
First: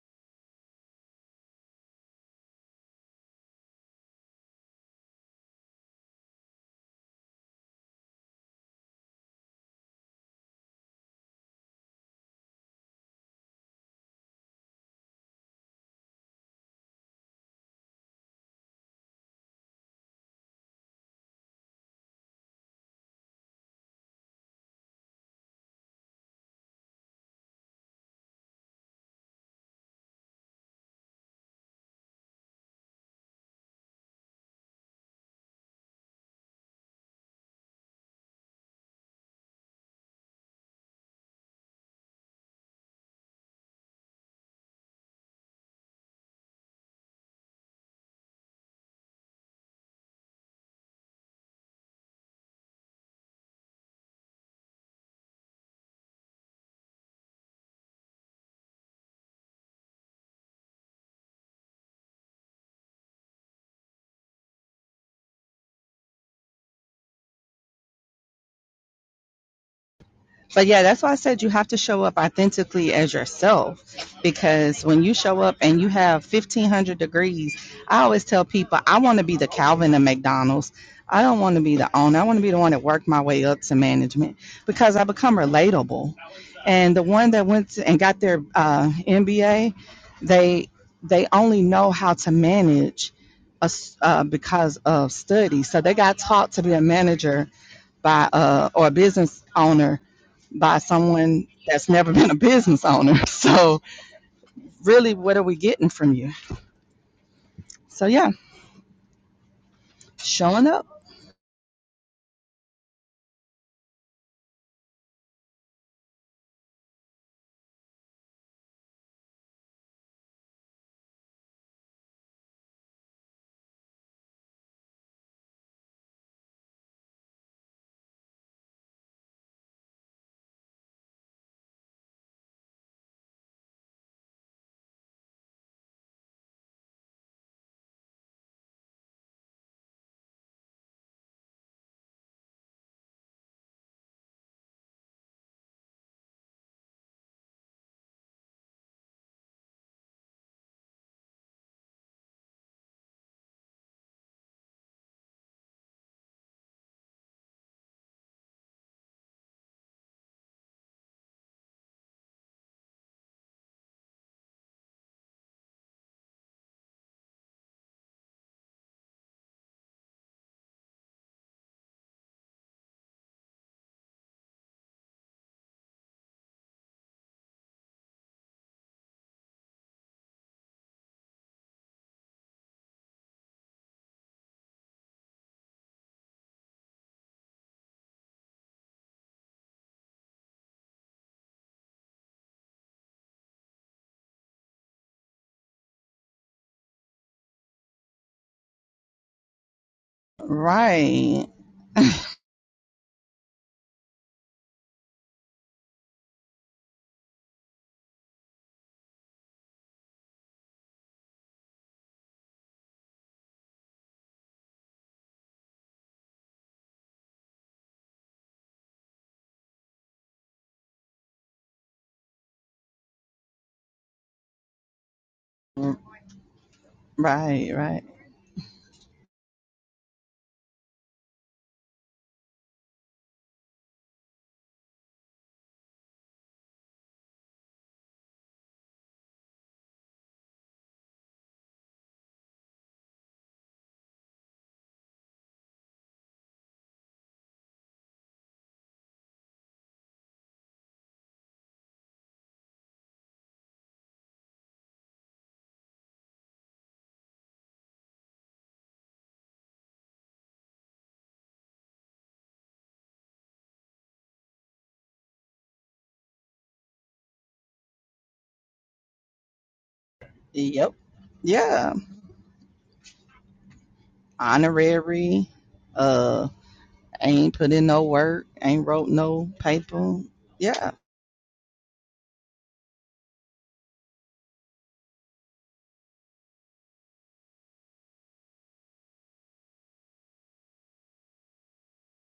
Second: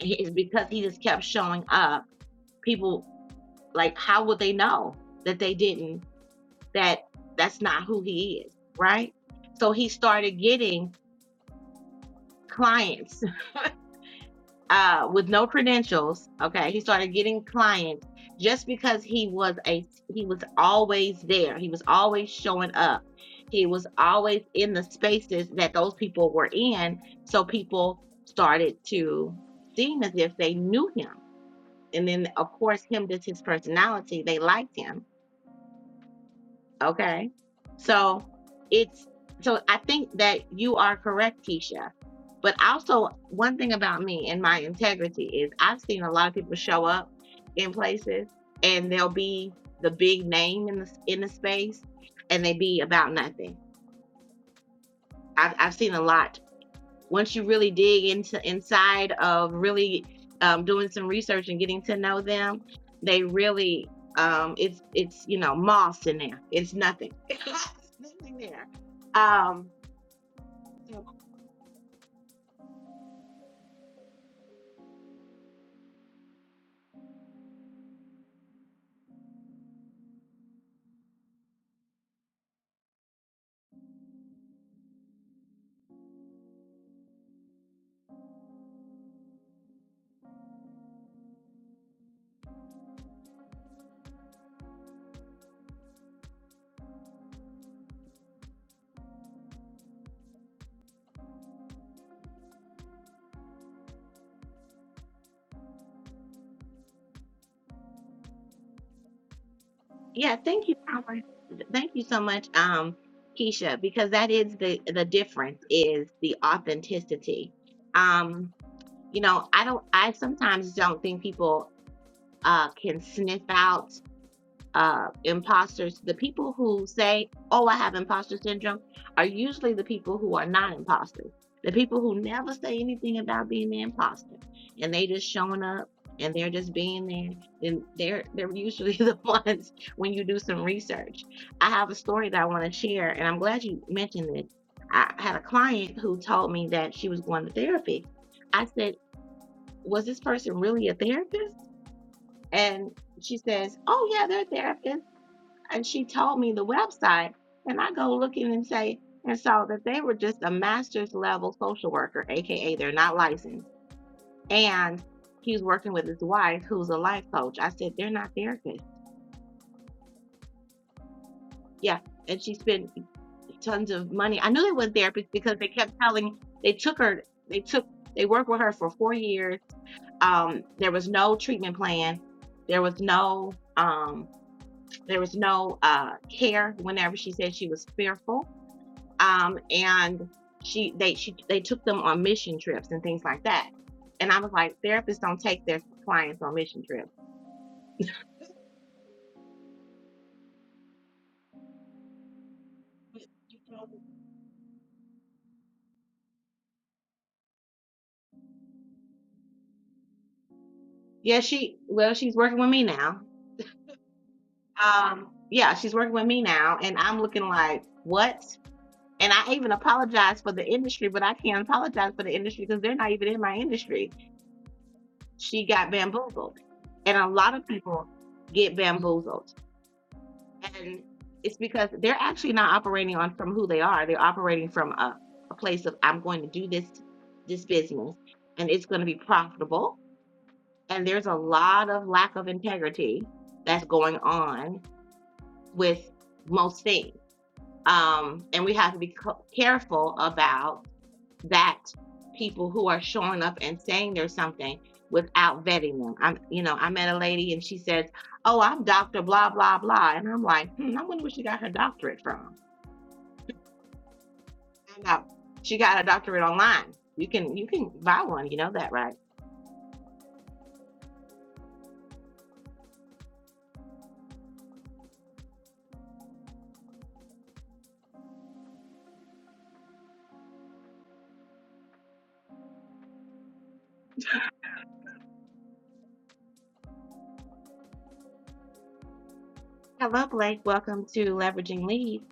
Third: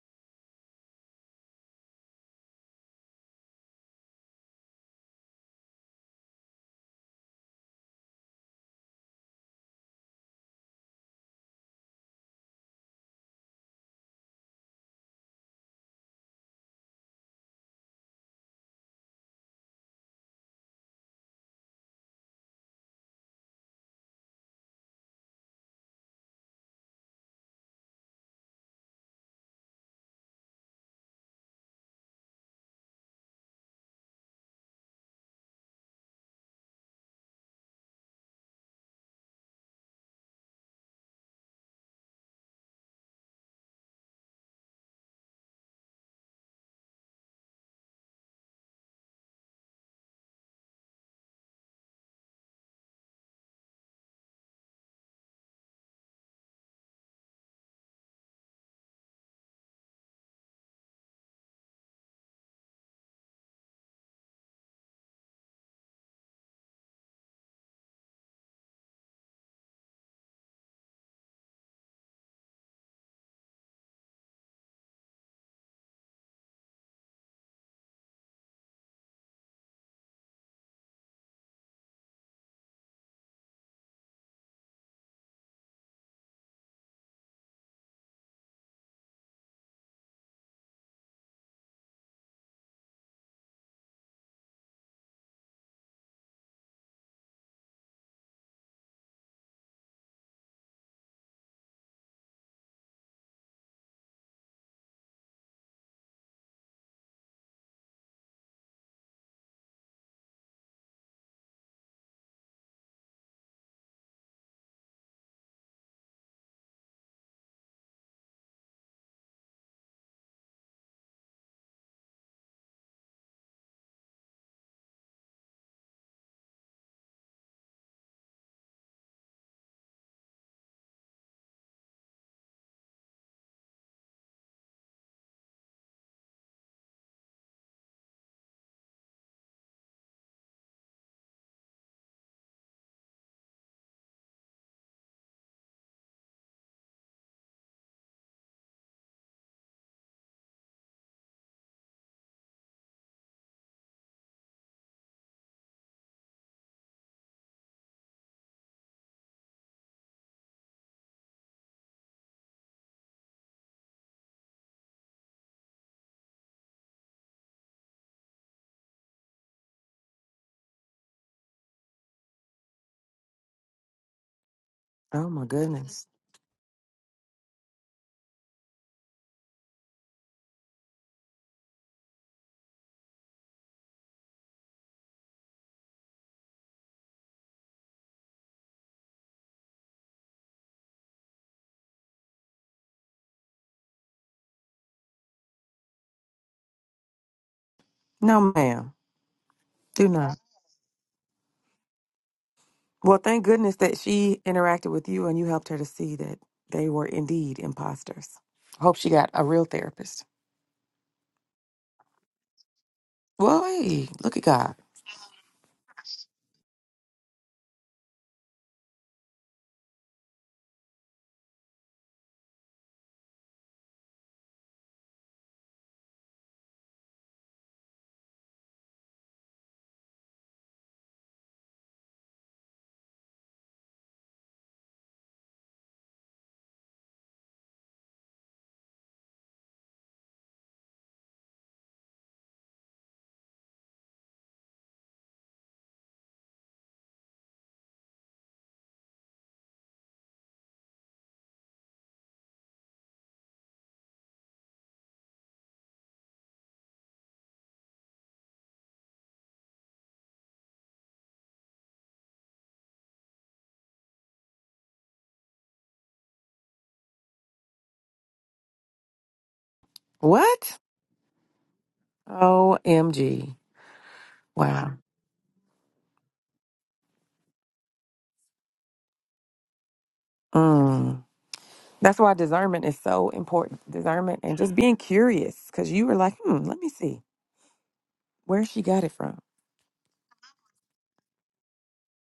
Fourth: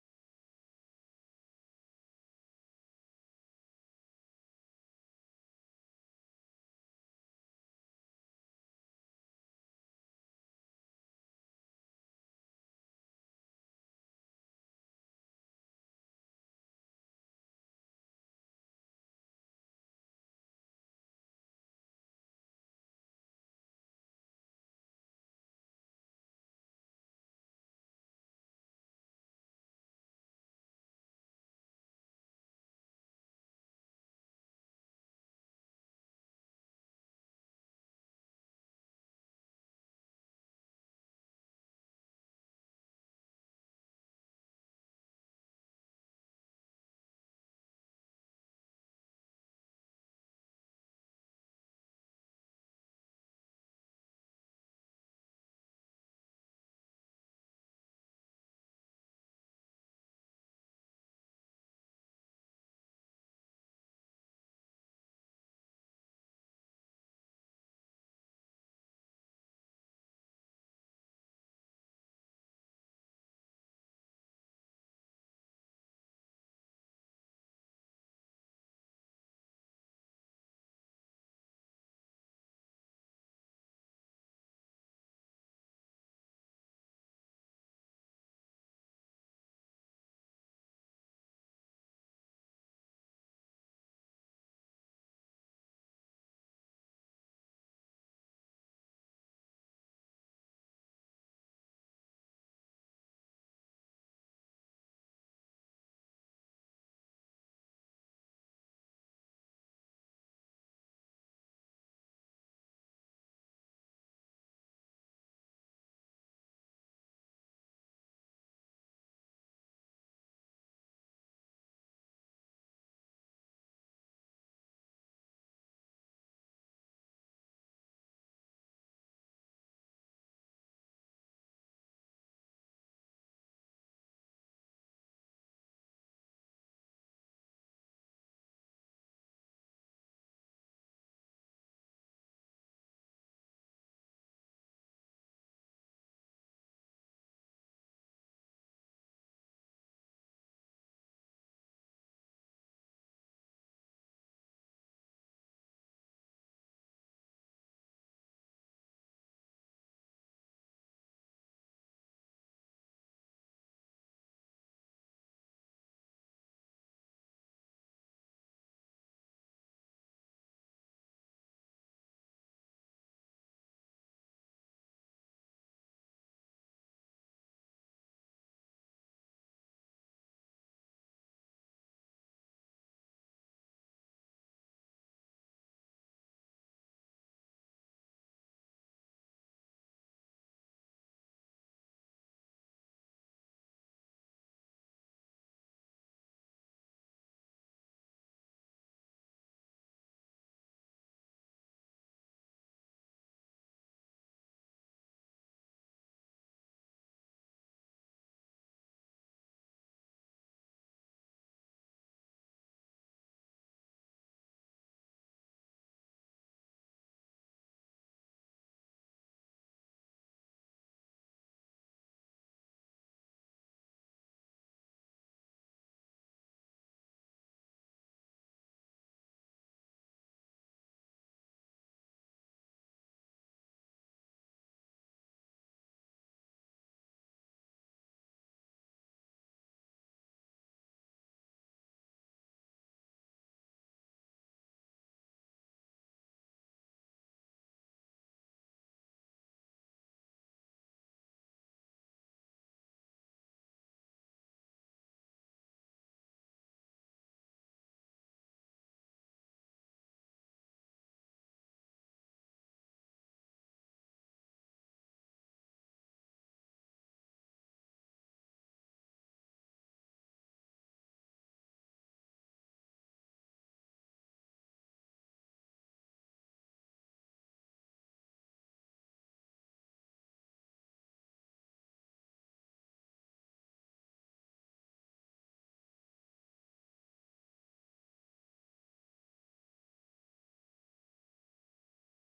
It's because he just kept showing up. People like, how would they know that they didn't, that that's not who he is, right? So he started getting clients uh, with no credentials. Okay. He started getting clients just because he was a, he was always there. He was always showing up. He was always in the spaces that those people were in. So people started to seem as if they knew him. And then, of course, him, that's his personality. They liked him Okay. So it's so I think that you are correct, Keisha. But also one thing about me and my integrity is I've seen a lot of people show up in places and they'll be the big name in the in the space and they be about nothing. I've I've seen a lot once you really dig into inside of really um, doing some research and getting to know them, they really um, it's it's you know moss in there. It's nothing. It's nothing there. Um,
But yeah, that's
so,
why I said you have to show up authentically as yourself because when you show up and you have 1500 degrees, I always tell people I want to be the Calvin of McDonald's. I don't want to be the owner. I want to be the one that worked my way up to management because I become relatable. And the one that went to, and got their uh, MBA, they they only know how to manage us, uh, because of study. So they got taught to be a manager by uh or a business owner by someone that's never been a business owner. So really what are we getting from you? So yeah,
yeah,
showing
thank you
up.
so Thank you so much, um, Keisha, because that is the the difference is the authenticity. Um, you know, I don't. I sometimes don't think people uh, can sniff out uh, imposters, the people who say, Oh, I have imposter syndrome, are usually the people who are not imposters. The people who never say anything about being the imposter and they just showing up and they're just being there, then they're they're usually the ones when you do some research. I have a story that I want to share, and I'm glad you mentioned this. I had a client who told me that she was going to therapy. I said, Was this person really a therapist? And she says, Oh yeah, they're a therapist." and she told me the website and i go looking and say and saw that they were just a master's level social worker aka they're not licensed and he's working with his wife who's a life coach i said they're not therapists yeah and she spent tons of money i knew they weren't
Oh
therapists
my
because they kept
goodness.
telling they took her they took they worked with her for four years um, there was no treatment plan there was no um, there was no uh, care whenever she said she was fearful um, and she they she they took them on mission trips and things like that. And I was like, therapists don't take their clients on mission trips.
No, ma'am. Do not.
Right.
Well, thank goodness that she interacted with you and you helped her to see that they were indeed imposters. hope she got a real therapist.
Yeah, she well, she's working with me now.
Well, hey, look at God.
Um, yeah, she's working with me now, and I'm looking like what? And I even apologized for the industry, but I can't apologize for the industry because they're not even in my industry. She got bamboozled, and a lot of
Right, right.
people get bamboozled. And it's because they're actually not operating on from who they are. They're operating from a, a place of I'm going to do this this business and it's going to be profitable. And there's a lot of lack of integrity that's going on with most things. Um, and we have to be c- careful about that people who are showing up and saying there's something without vetting them. I'm, you know, I met a lady and she says, "Oh, I'm Doctor Blah Blah Blah," and I'm like, hmm, I wonder where she got her doctorate from. Found out she got a doctorate online. You can you can buy one. You know that, right?
What?
Yep. Yeah.
OMG. Wow.
Honorary. Uh ain't put in no work, ain't wrote no paper. Yeah.
Mm. That's why discernment is so important. Discernment and just being curious because you were like, hmm, let me see where she got it from.
Hello, Blake. Welcome to Leveraging Leads.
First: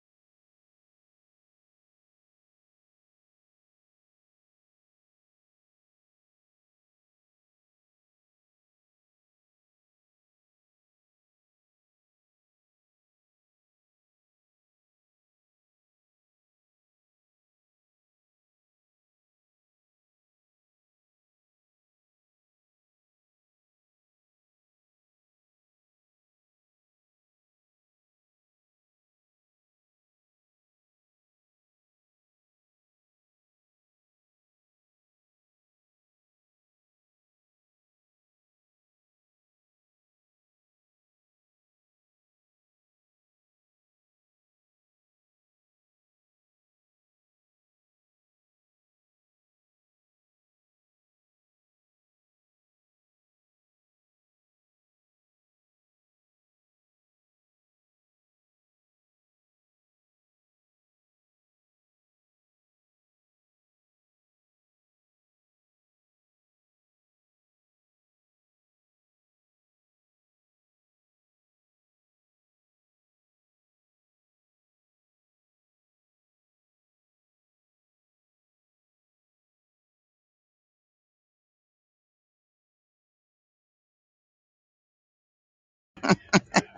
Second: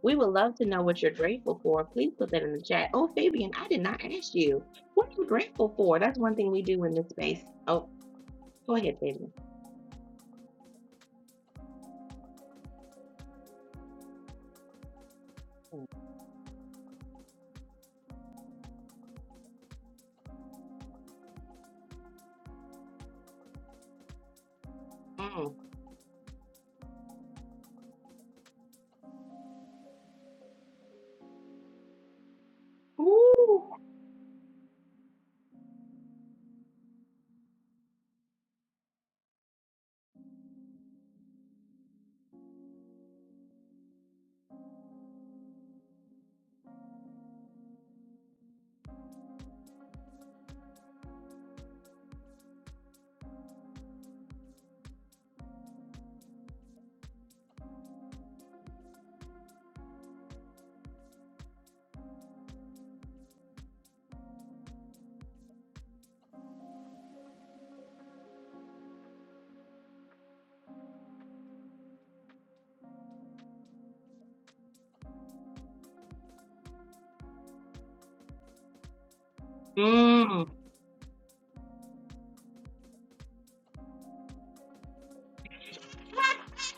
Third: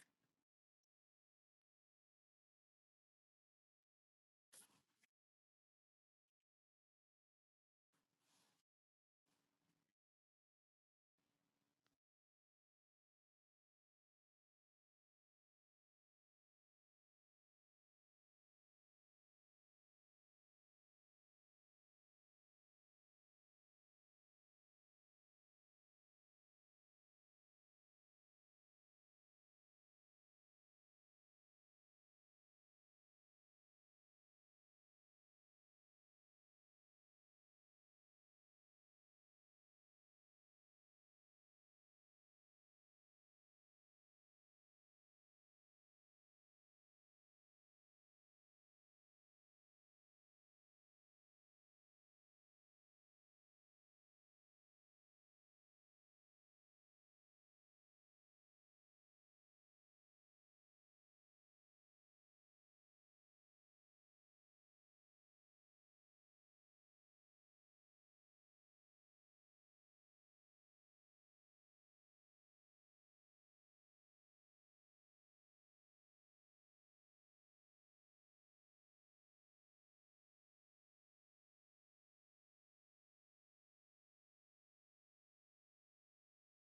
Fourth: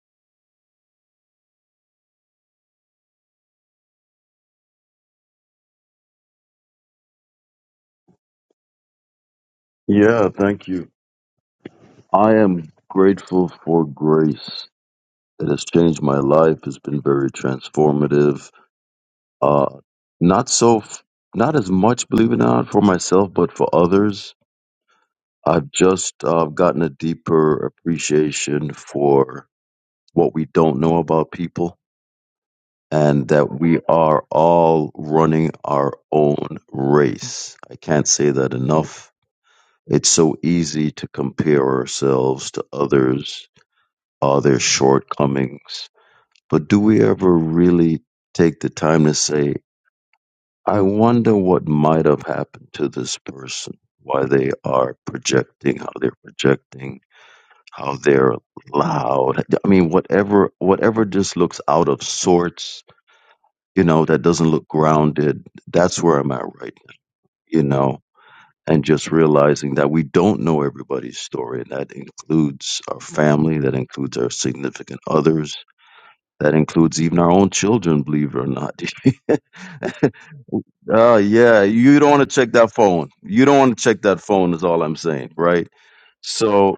We would love to know what you're grateful for. Please put that in the chat. Oh, Fabian, I did not ask you. What are you grateful for? That's one thing we do in this space. Oh, go ahead, Fabian.
Yeah, thank you. I am grateful for grace. It has changed my life, it's been very transformative Uh, not so, f- not as much, believe it or not, for myself, but for others.
Mm.
I've just uh, gotten a deeper appreciation for what we don't know about people and that
Woo.
we are all running our own race. I can't say that enough. It's so easy to compare ourselves to others, uh, their shortcomings. But do we ever really take the time to say, I wonder what might have happened to this person, why they are projecting, how they're projecting, how they're loud. I mean, whatever, whatever just looks out of sorts, you know, that doesn't look grounded. That's where I'm at right now, you know, and just realizing that we don't know everybody's story. And that includes our family, that includes our significant others, that includes even our own children, believe it or not,
Mm.
Oh yeah, you don't want to check that phone. You don't want to check that phone is all I'm saying, right? So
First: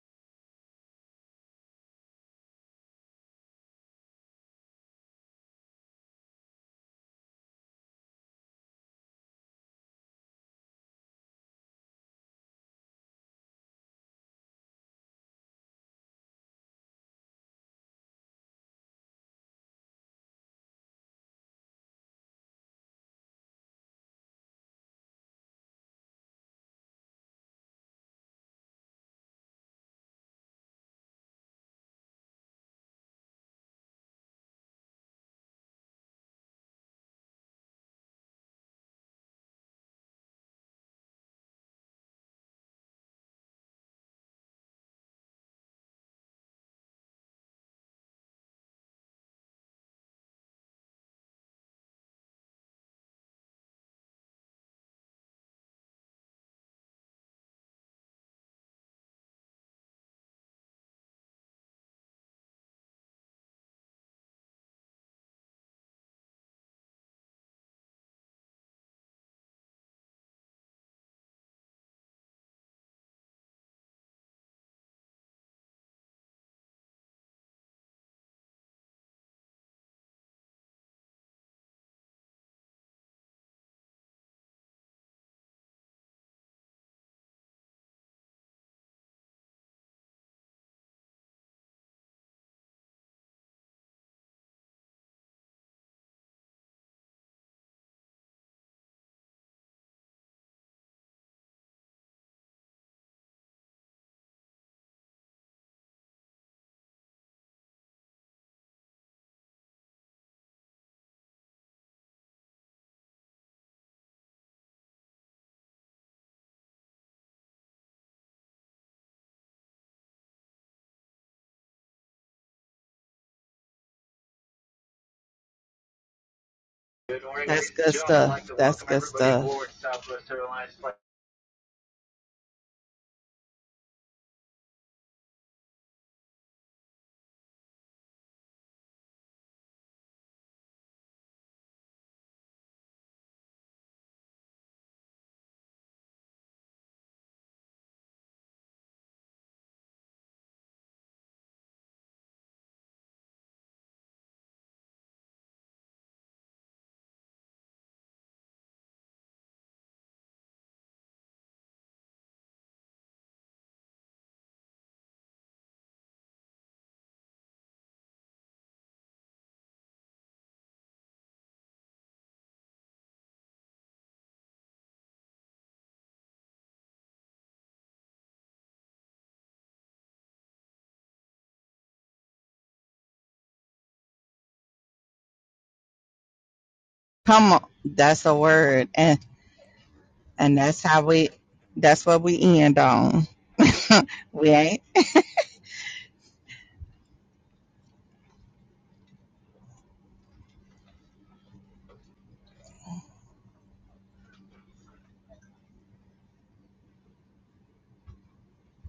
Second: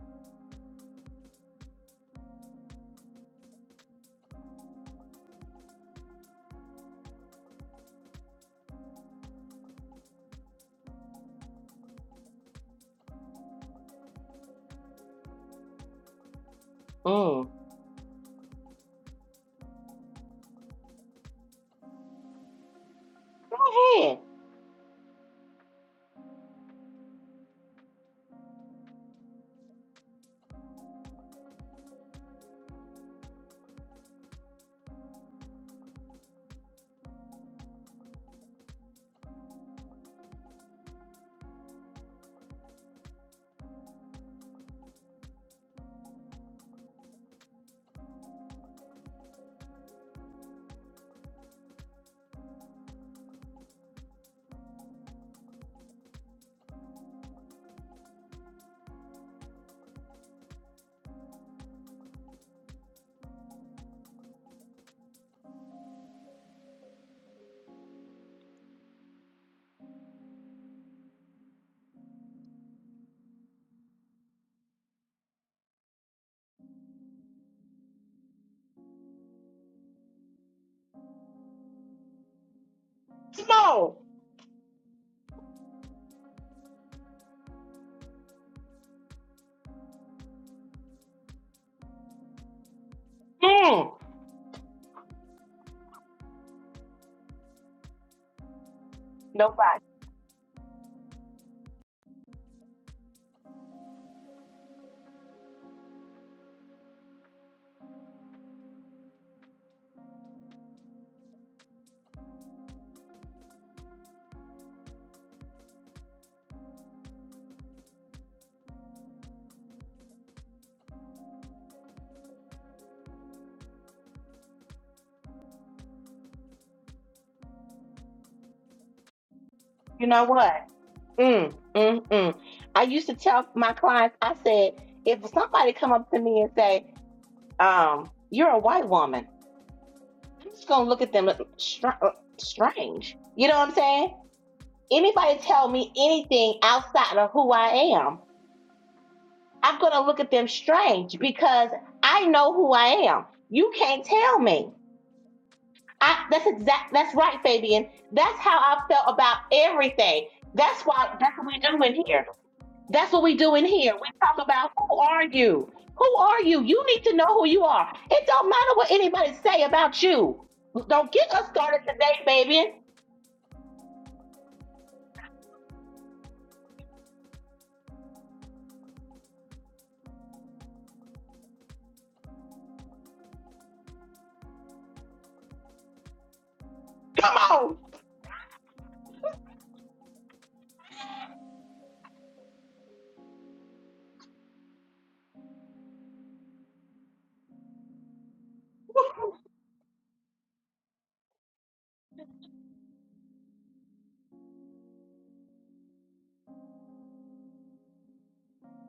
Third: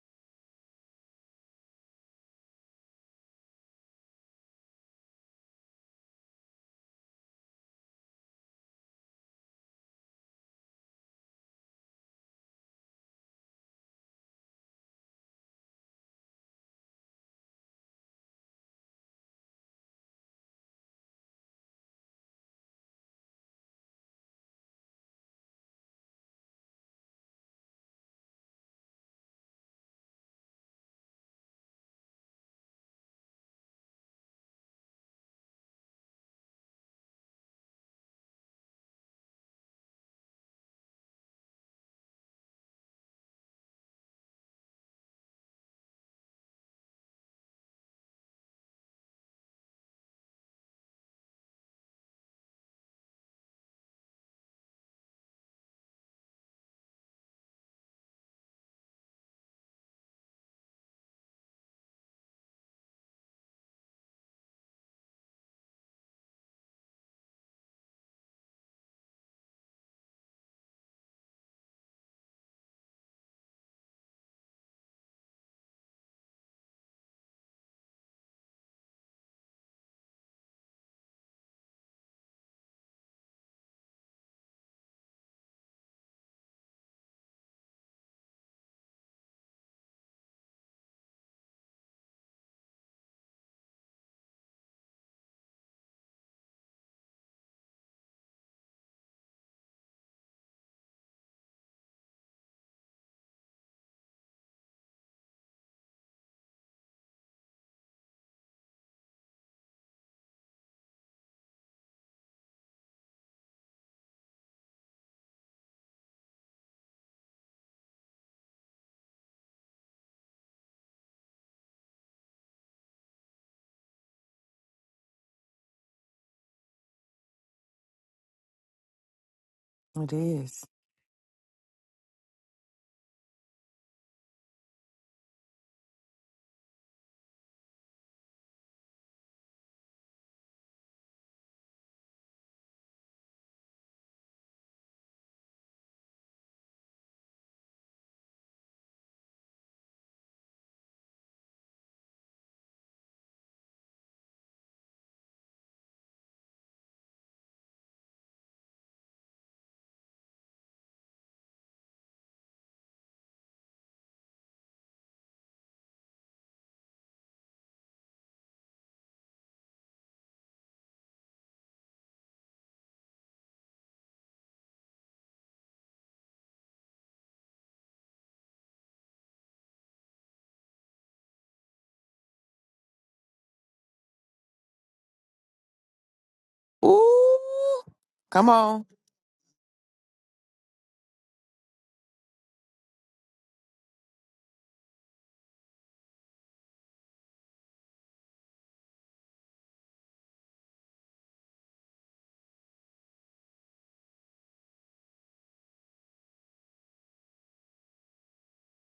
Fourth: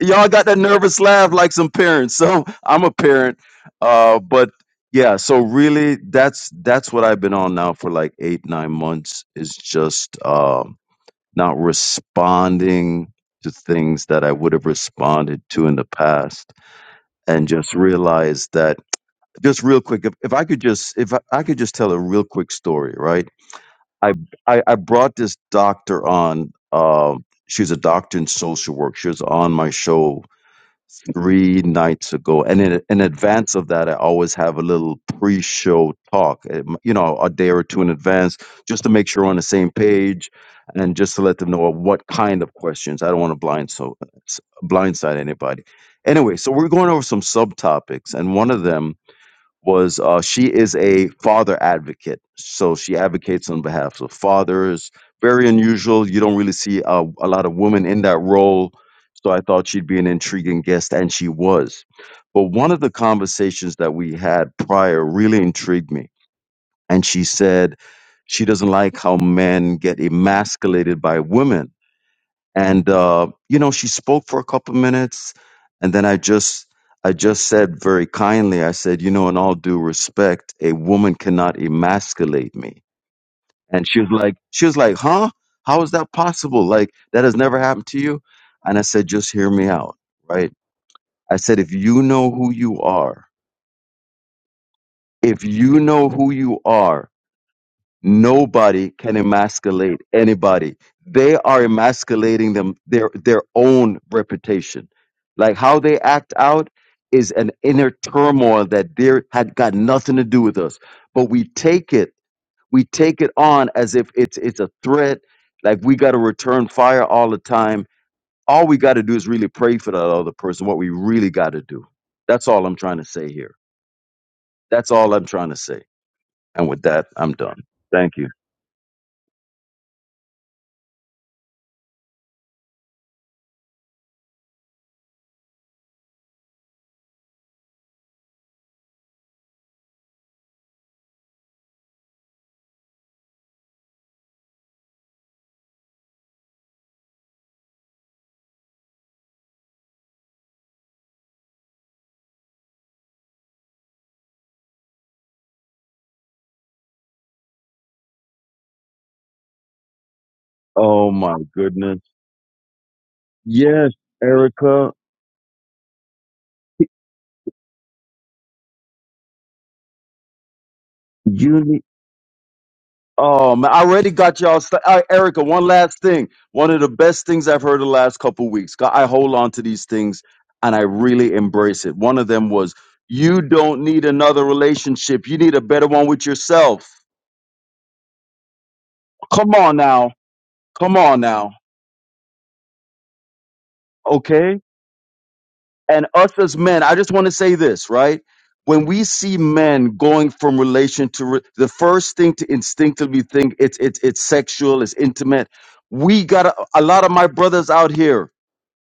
y'all got that nervous laugh like some parents. So I'm a parent, uh, but yeah. So really, that's that's what I've been on now for like eight nine months is just um, not responding to things that I would have responded to in the past, and
Mm. Go
just realize that. Just real quick, if, if I could just if I, I could just tell a real quick story, right? I
ahead.
I, I brought this doctor on. Um, she's a doctor in social work. She was on my show three nights ago, and in in advance of that, I always have a little pre-show talk. um, You know, a day or two in advance, just to make sure we're on the same page, and just to let them know what kind of questions. I don't want to blind so s- blindside anybody. Anyway, so we're going over some subtopics, and one of them was uh, she is a father advocate. So she advocates on behalf of fathers. Very unusual. You don't really see uh, a lot of women in that role. So I thought she'd be an intriguing guest, and she was. But one of the conversations that we had prior really intrigued me. And she said she doesn't like how men get emasculated by women and uh, you know she spoke for a couple minutes and then i just i just said very kindly i said you know in all due respect a woman cannot emasculate me and she
Smoke.
was like she was like huh how is that possible like that has never happened to you and i said just hear me out right i said if you know who you are
Mm.
if you know who you are Nobody can
Nobody.
emasculate anybody. They are emasculating them their their own reputation. Like how they act out is an inner turmoil that they had got nothing to do with us. But we take it, we take it on as if it's it's a threat, like we gotta return fire all the time. All we gotta do is really pray for that other person, what we really gotta do. That's all I'm trying to say here. That's all I'm trying to say. And with that,
Good
I'm
morning,
done.
That's good
Thank you.
stuff. Like That's good stuff.
You
It
know
is.
what? Mm, mm, mm. I used to tell my clients, I said, if somebody come up to me and say, um, you're a white woman, I'm just gonna look at them str- uh, strange. You know what I'm saying? Anybody tell me anything outside of who I am, I'm gonna look at them strange because I know who I am. You can't tell me. I, that's exact. That's right, Fabian. That's how I felt about everything. That's
Oh
why.
my
That's what we do in
goodness.
here. That's what we do in
Yes,
here. We talk about
Erica.
who are you? Who are you? You need to know who you are. It don't matter what anybody say about you. Don't get us
You
started
need.
today, Fabian.
Oh man, I already got y'all. St- all right, Erica, one last thing. One of the best things I've heard the last couple weeks. God, I hold on to these things and I really embrace it. One of them was, "You don't need another relationship. You need a better one with yourself."
Come
Ooh.
Come on.
on.
That's a
Come on.
word. and.
Come on now.
and that's
Come
how
on
we
now.
that's what we end on we
Okay.
ain't
And us as men, I just want to say this, right? When we see men going from relation to re- the first thing to instinctively think it's it's it's sexual, it's intimate. We got a, a lot of my brothers out here.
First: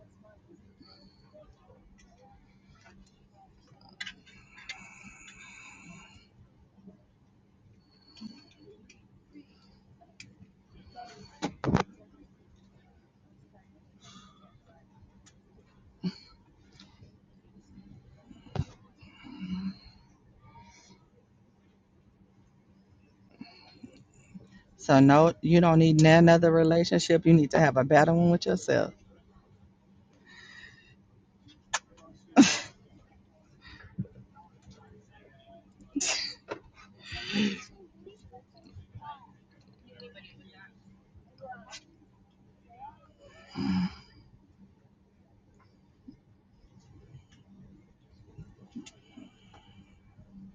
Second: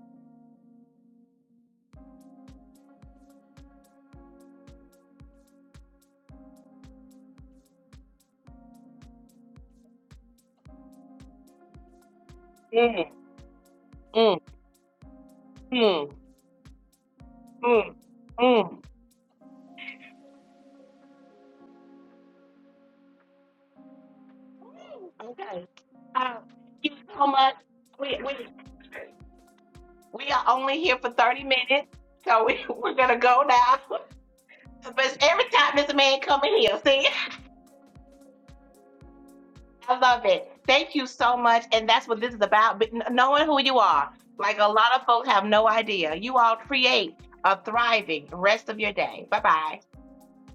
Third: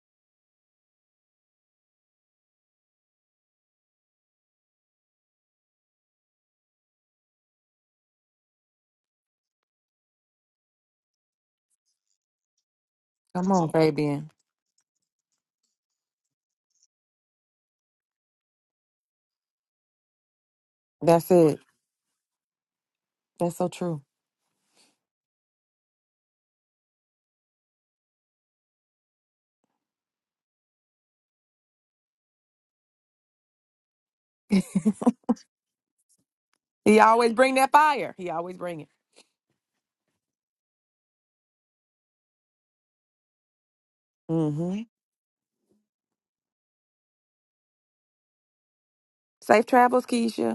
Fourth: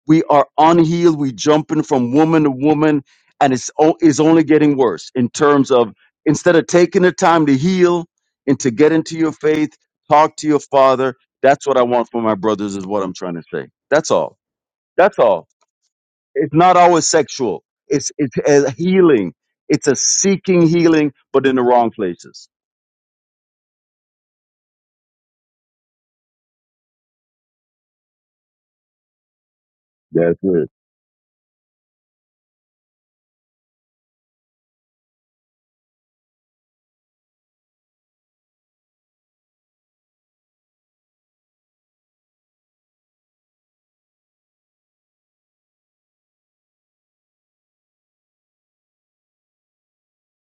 We are unhealed. We jumping from woman to woman, and it's o- it's only getting worse in terms of instead of taking the time to heal and to get into your faith, talk to your father. That's what I want for my brothers. Is what
Mm,
I'm trying to
Come on,
say. That's
Fabian.
all.
mm,
That's all
mm,
it's not always sexual.
mm,
It's it's a
mm.
healing. It's a seeking healing,
That's
but in
it.
the wrong places.
That's so true.
so no you
Okay.
don't need none
Uh,
other
thank you
relationship
so
you need
much.
to have a better
We,
one
we,
with yourself
we
That's
are
it.
only here for 30 minutes, so we, we're going to go now. But every time this man come in here,
He
see,
always bring that fire. He always bring it.
I love it. Thank you so much, and that's what this is about. But knowing who you are,
mm
like a
hmm
lot of folks have no idea. You all create a thriving rest of your day. Bye
Safe
bye.
travels, Keisha.